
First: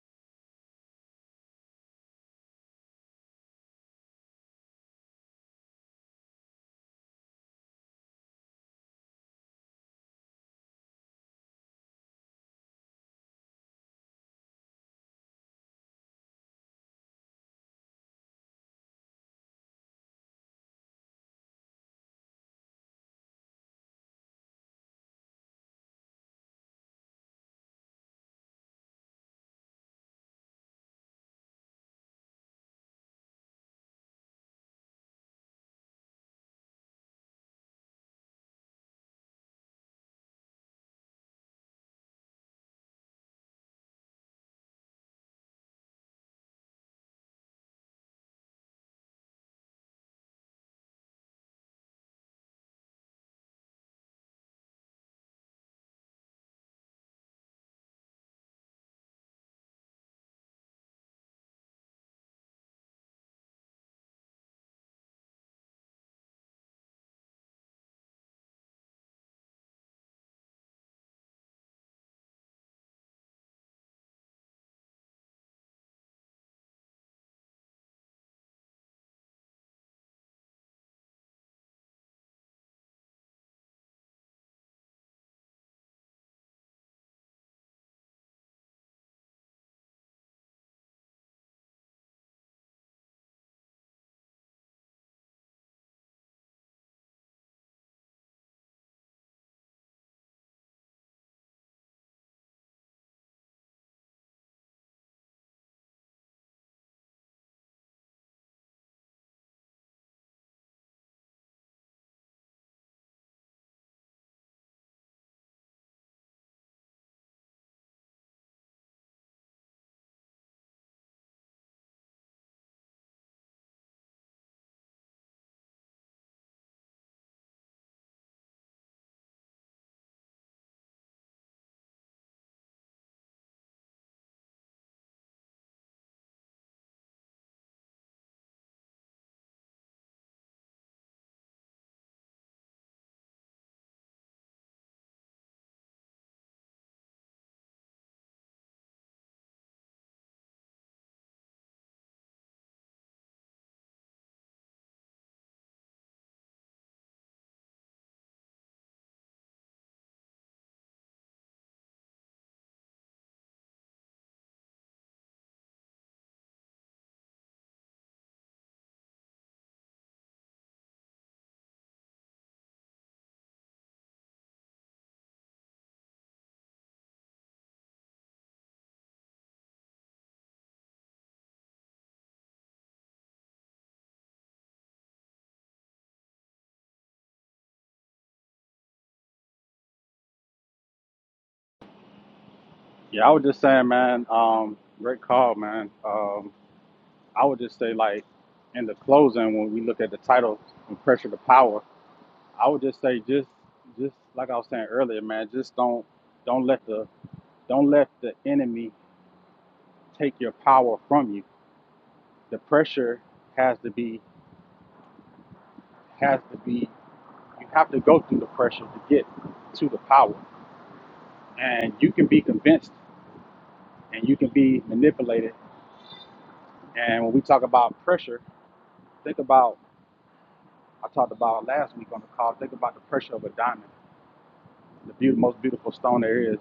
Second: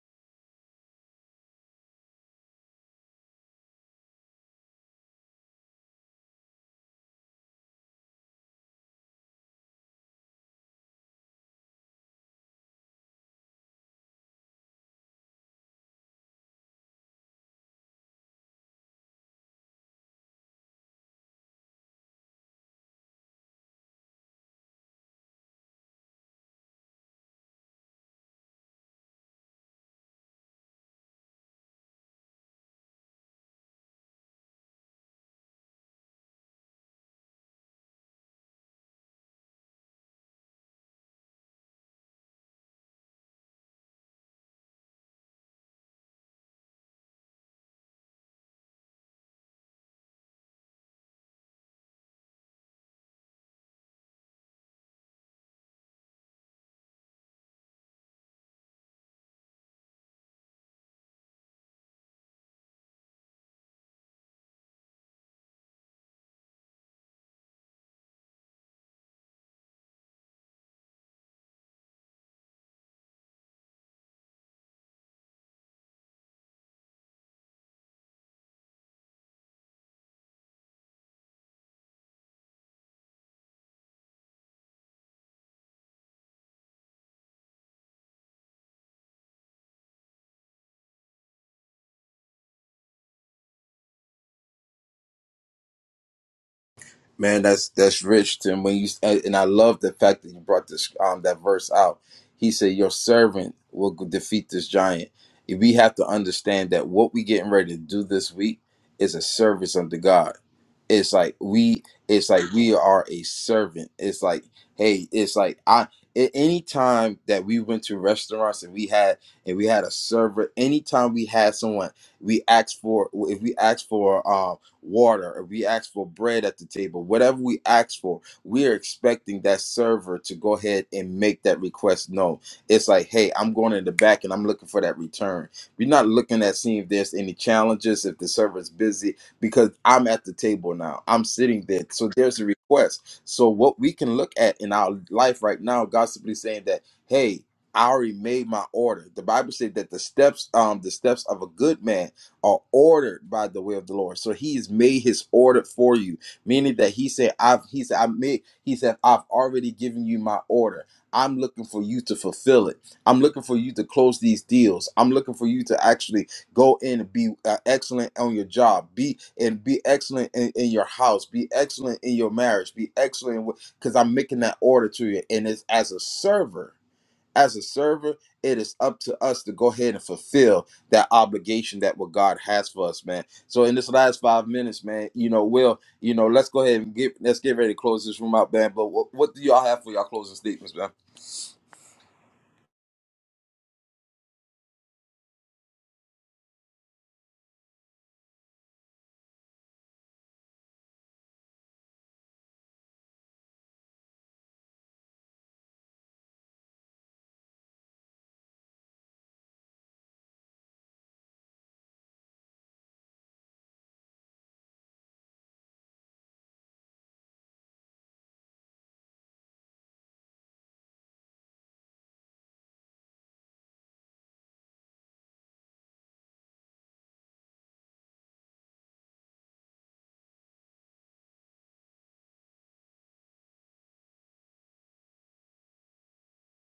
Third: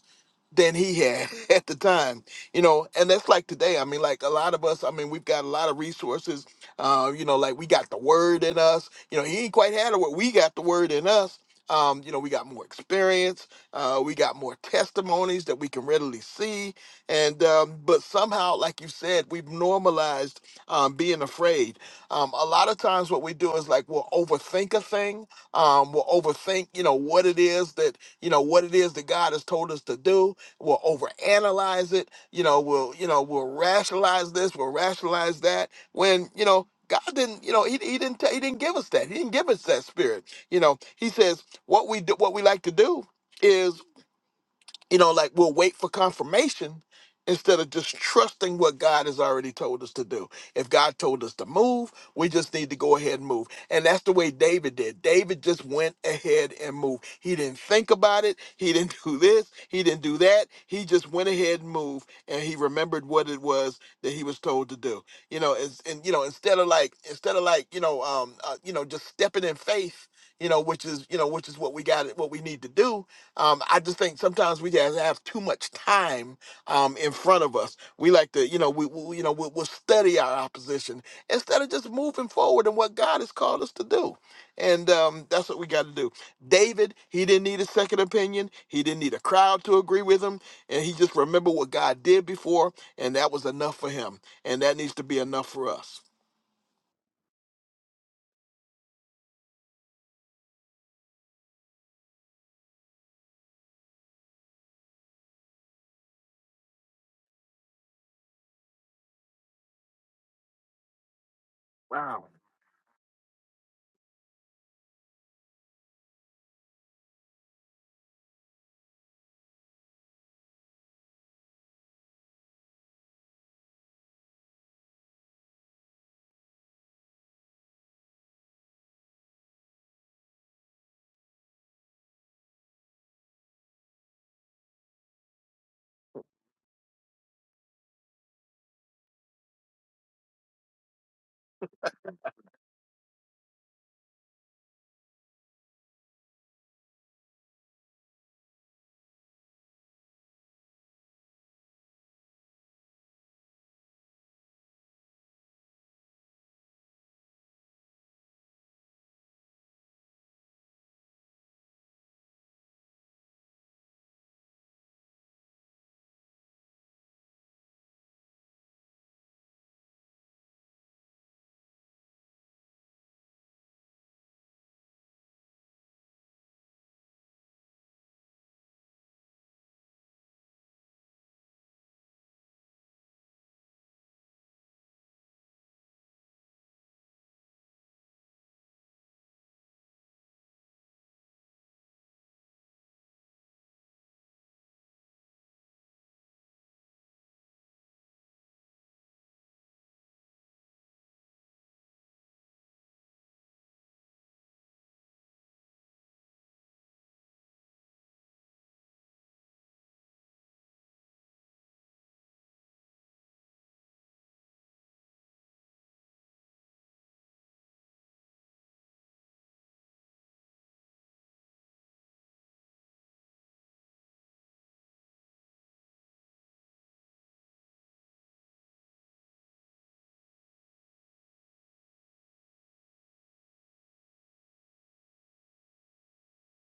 Speaker 3: than he had (laughs) at the time you know and that's like today i mean like a lot of us i mean we've got a lot of resources uh you know like we got the word in us you know he ain't quite had it but we got the word in us um you know we got more experience uh we got more testimonies that we can readily see and um but somehow like you said we've normalized um being afraid um a lot of times what we do is like we'll overthink a thing um we'll overthink you know what it is that you know what it is that god has told us to do We'll overanalyze it. You know, we'll you know we'll rationalize this. We'll rationalize that. When you know God didn't, you know, he, he didn't ta- he didn't give us that. He didn't give us that spirit. You know, He says what we do, what we like to do is you know, like we'll wait for confirmation instead of just trusting what God has already told us to do. If God told us to move, we just need to go ahead and move. And that's the way David did. David just went ahead and moved. He didn't think about it. He didn't (laughs) do this. He didn't do that. He just went ahead and moved and he remembered what it was that he was told to do. You know, it's, and you know, instead of like instead of like, you know, um uh, you know, just stepping in faith, you know, which is, you know, which is what we got what we need to do um, I just think sometimes we just have too much time um, in front of us. We like to, you know, we, we you know, we, we'll study our opposition instead of just moving forward in what God has called us to do. And um, that's what we got to do. David, he didn't need a second opinion. He didn't need a crowd to agree with him, and he just remembered what God did before, and that was enough for him. And that needs to be enough for us.
Speaker 1: Man, that's that's rich, Tim. When you and and I love the fact that you brought this um that verse out. He said, "Your servant will g- defeat this giant." We have to understand that what we getting ready to do this week is a service unto God. It's like we, it's like we are a servant. It's like, hey, it's like I. a- Any time that we went to restaurants and we had and we had a server, anytime we had someone, we asked for if we asked for um, water or we ask for bread at the table, whatever we ask for, we are expecting that server to go ahead and make that request known. It's like, hey, I'm going in the back and I'm looking for that return. We're not looking at seeing if there's any challenges, if the server's busy, because I'm at the table now. I'm sitting there. So there's a request. So what we can look at in our life right now, God's simply saying that, hey, I already made my order. The Bible said that the steps, um, the steps of a good man are ordered by the way of the Lord. So he has made his order for you, meaning that he said, I've he said, I made he said, I've already given you my order. I'm looking for you to fulfill it. I'm looking for you to close these deals. I'm looking for you to actually go in and be uh, excellent on your job. Be and be excellent in, in your house. Be excellent in your marriage. Be excellent because I'm making that order to you. And it's as a server as a server, it is up to us to go ahead and fulfill that obligation that what God has for us, man. So in this last five minutes, man, you know, Will, you know, let's go ahead and get let's get ready to close this room out, man. But what, what do y'all have for y'all closing statements, man?
Speaker 2: Yeah, I was just saying, man, um, great call, man. Um, I would just say like in the closing when we look at the title from pressure to power, I would just say just just like I was saying earlier, man, just don't don't let the don't let the enemy take your power from you. The pressure has to be has to be you have to go through the pressure to get to the power. And you can be convinced and you can be manipulated. And when we talk about pressure, think about I talked about last week on the call, think about the pressure of a diamond. The beaut most beautiful stone there is.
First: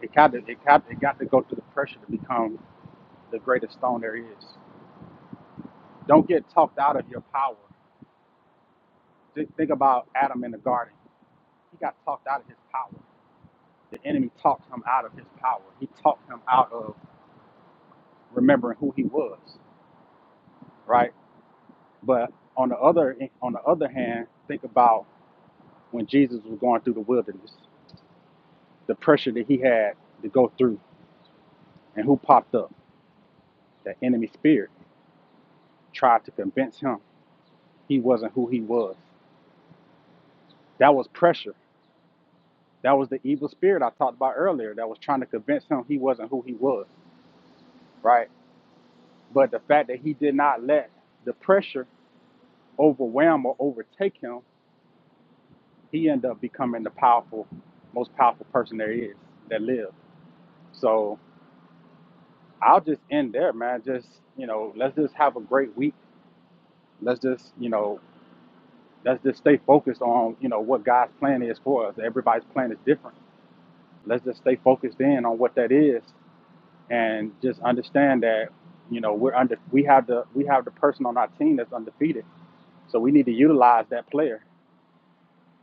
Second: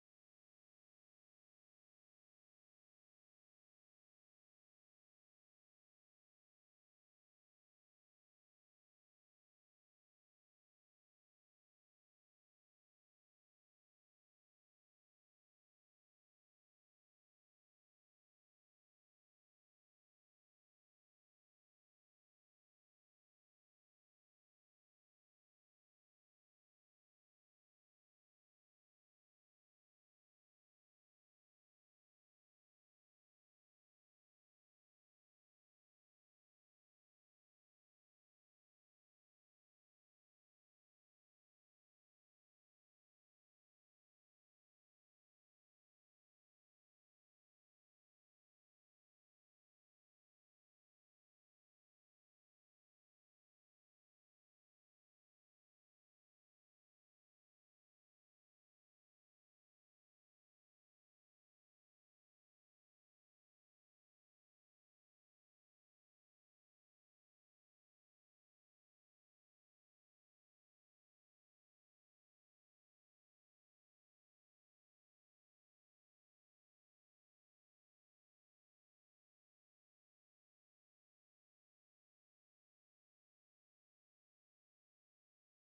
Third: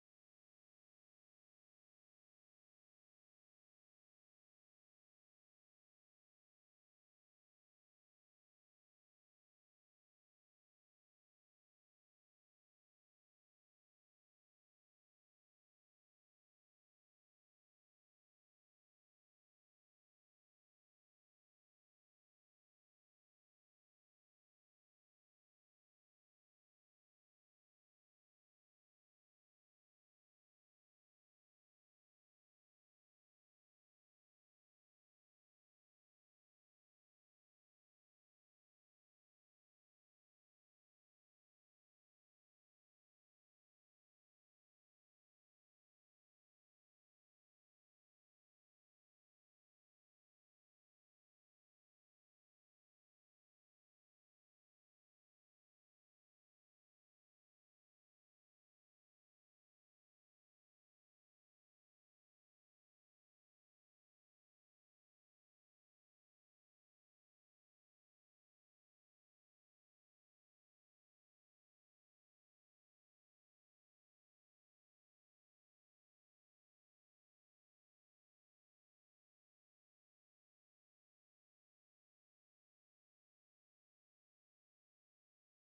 Speaker 2: It got to, it got it got to go through the pressure to become the greatest stone there is. Don't get talked out of your power. Th- Think about Adam in the garden. He got talked out of his power. The enemy talked him out of his power. He talked him out of remembering who he was, right? But on the other on the other hand, think about when Jesus was going through the wilderness, the pressure that he had to go through, and who popped up? The enemy spirit tried to convince him he wasn't who he was. That was pressure. That was the evil spirit I talked about earlier that was trying to convince him he wasn't who he was, right? But the fact that he did not let the pressure overwhelm or overtake him, he ended up becoming the powerful, most powerful person there is that lived. So I'll just end there, man. Just you know, let's just have a great week. Let's just you know, let's just stay focused on you know what God's plan is for us. Everybody's plan is different. Let's just stay focused in on what that is, and just understand that you know we're under we have the we have the person on our team that's undefeated. So we need to utilize that player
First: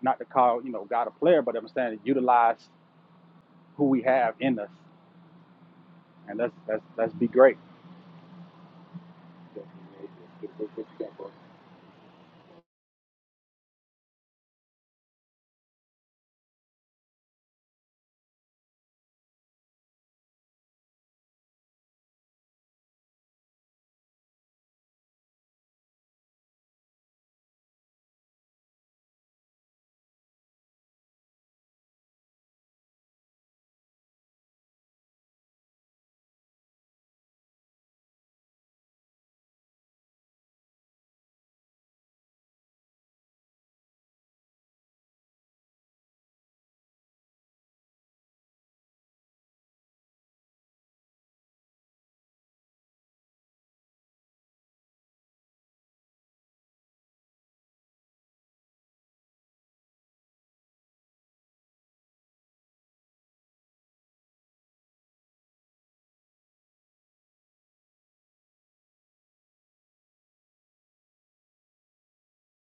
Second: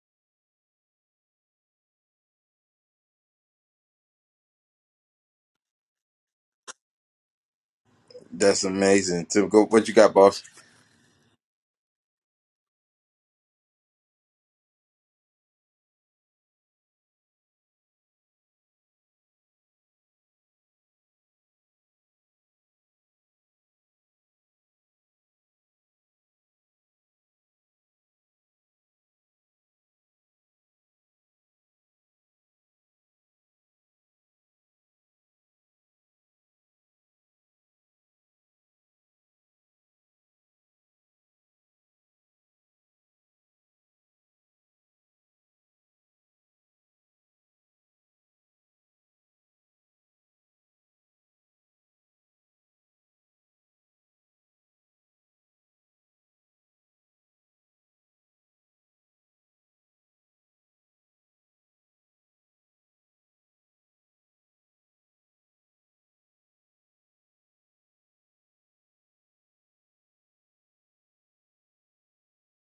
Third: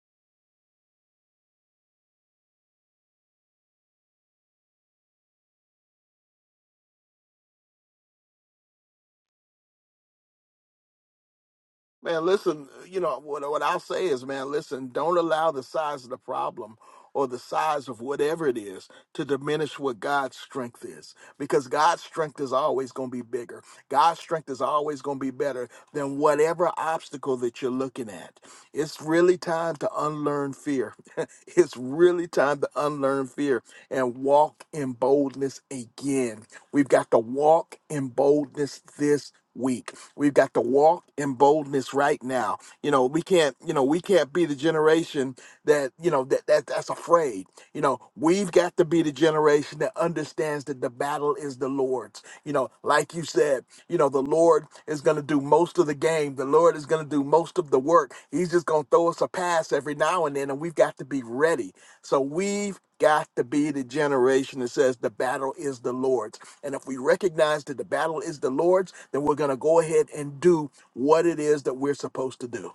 Speaker 2: not to call you know God a player, but I'm saying utilize who we have in us, and let's let's let's be great.
Speaker 1: That's amazing. Tim, go
Speaker 2: What
Speaker 1: what you got, boss?
Speaker 2: you got for us
Speaker 3: Man, listen, you know, what, what I'll say is, man, listen, don't allow the size of the problem or the size of whatever it is to diminish what God's strength is. Because God's strength is always going to be bigger. God's strength is always going to be better than whatever obstacle that you're looking at. It's really time to unlearn fear. (laughs) it's really time to unlearn fear and walk in boldness again. We've got to walk in boldness this week. We've got to walk in boldness right now. You know, we can't, you know, we can't be the generation that, you know, that, that that's afraid. You know, we've got to be the generation that understands that the battle is the Lord's. You know, like you said, you know, the Lord is going to do most of the game. The Lord is going to do most of the work. He's just going to throw us a pass every now and then and we've got to be ready. So we've got to be the generation that says the battle is the Lord's. And if we recognize that the battle is the Lord's, then we're going to go ahead and do what it is that we're supposed to do.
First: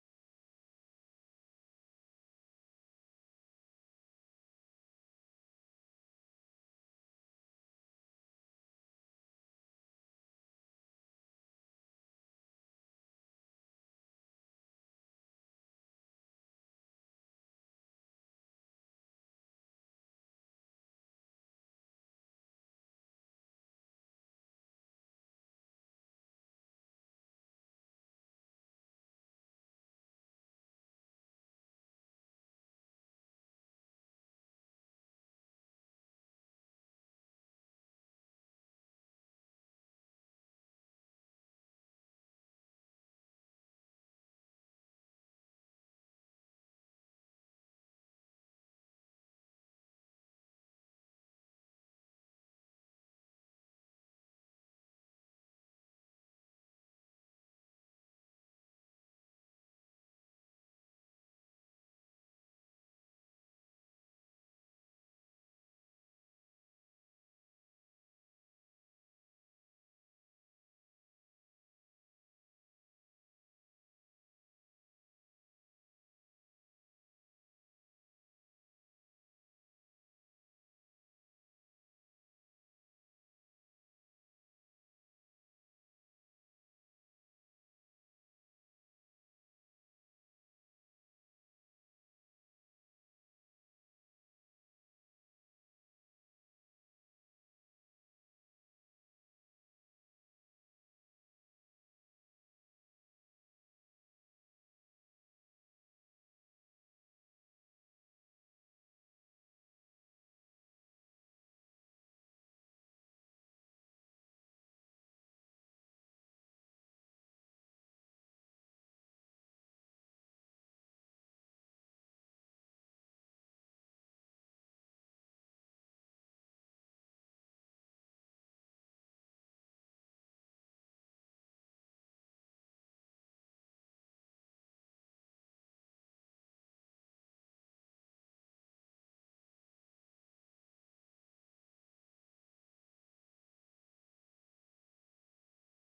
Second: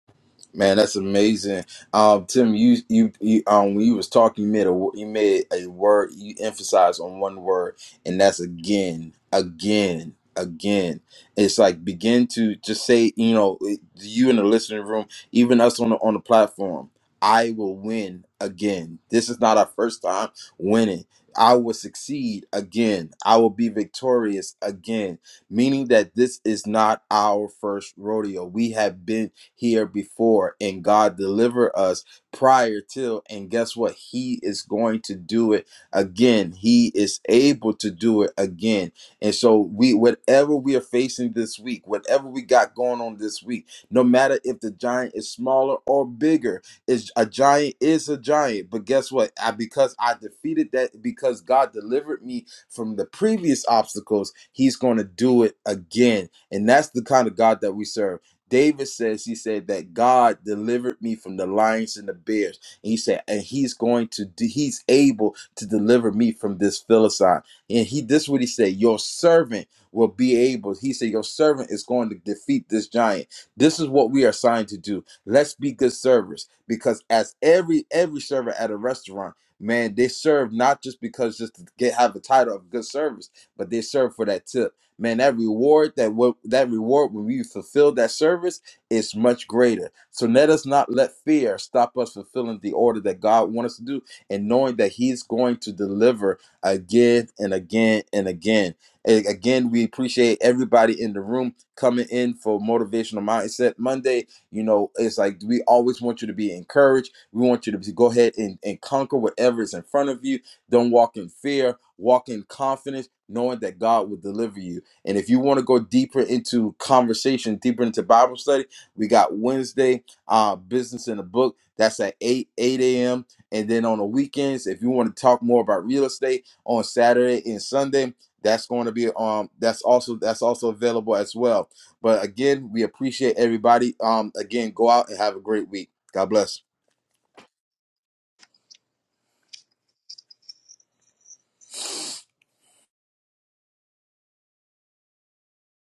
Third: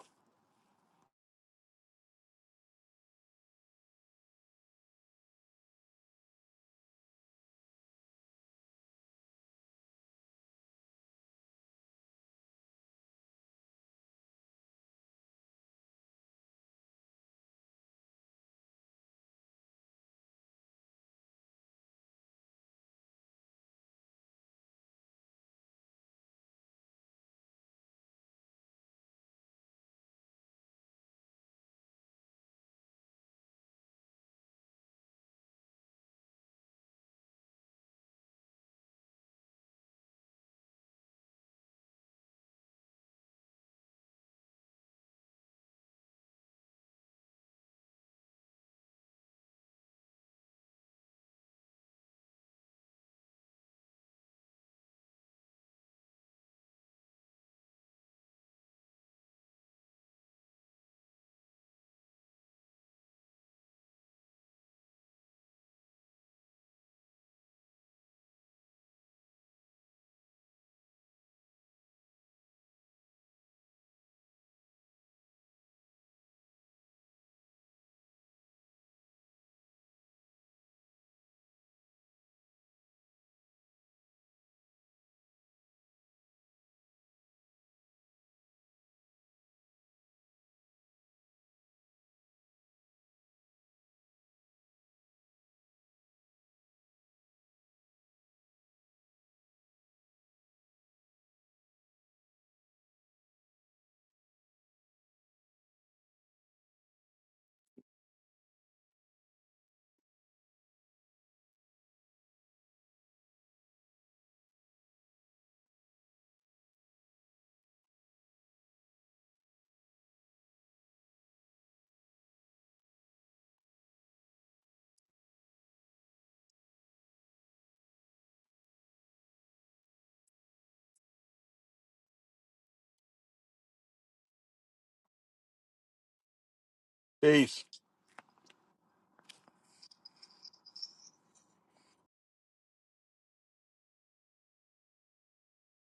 Speaker 1: Man, that's amazing. Um, Tim, you you, you um when you was talking, you made a wo- you made a word you emphasized on one word, and that's again, again, again. It's like begin to just say, you know, it- you in the listening room, even us on the on the platform. I will win again. This is not our first time winning. I will succeed again. I will be victorious again. Meaning that this is not our first rodeo. We have been here before and God deliver us prior to and guess what he is going to do it again he is able to do it again and so we whatever we are facing this week whatever we got going on this week no matter if the giant is smaller or bigger is a giant is a giant but guess what I because I defeated that because God delivered me from the previous obstacles he's going to do it again and that's the kind of God that we serve David says, he said that God delivered me from the lions and the bears. And he said, and he's going to, do, he's able to deliver me from this Philistine. And he, this is what he said, your servant will be able. He said, your servant is going to defeat this giant. This is what we are assigned to do. Let's be good servers because as every, every server at a restaurant, man, they serve not just because just to get, have the title of good service, but they serve for that tip man, that reward that what that reward when we fulfill that service is much greater. So let us not let fear stop us fulfilling the order that God wants us to do, and knowing that He's going to deliver again and again and again. And again, we appreciate everybody in the room coming in for motivational mindset Monday. You know, it's like we always want you to be encouraged. We want you to be- go ahead and, and conquer whatever is in front of you. Don't walk in fear. Walk in confidence, knowing that God will deliver you and if you want to go deeper into conversation, deeper into Bible study, we got Wednesday, uh, business in the book. That's at 8, 8 a.m. And then on the weekends, if you want to talk more about real estate on Saturday and Sunday, that's going to be um that's also that's also available as well. But again, we appreciate everybody. Um again, go out and have a great week. God bless.
Speaker 3: Peace.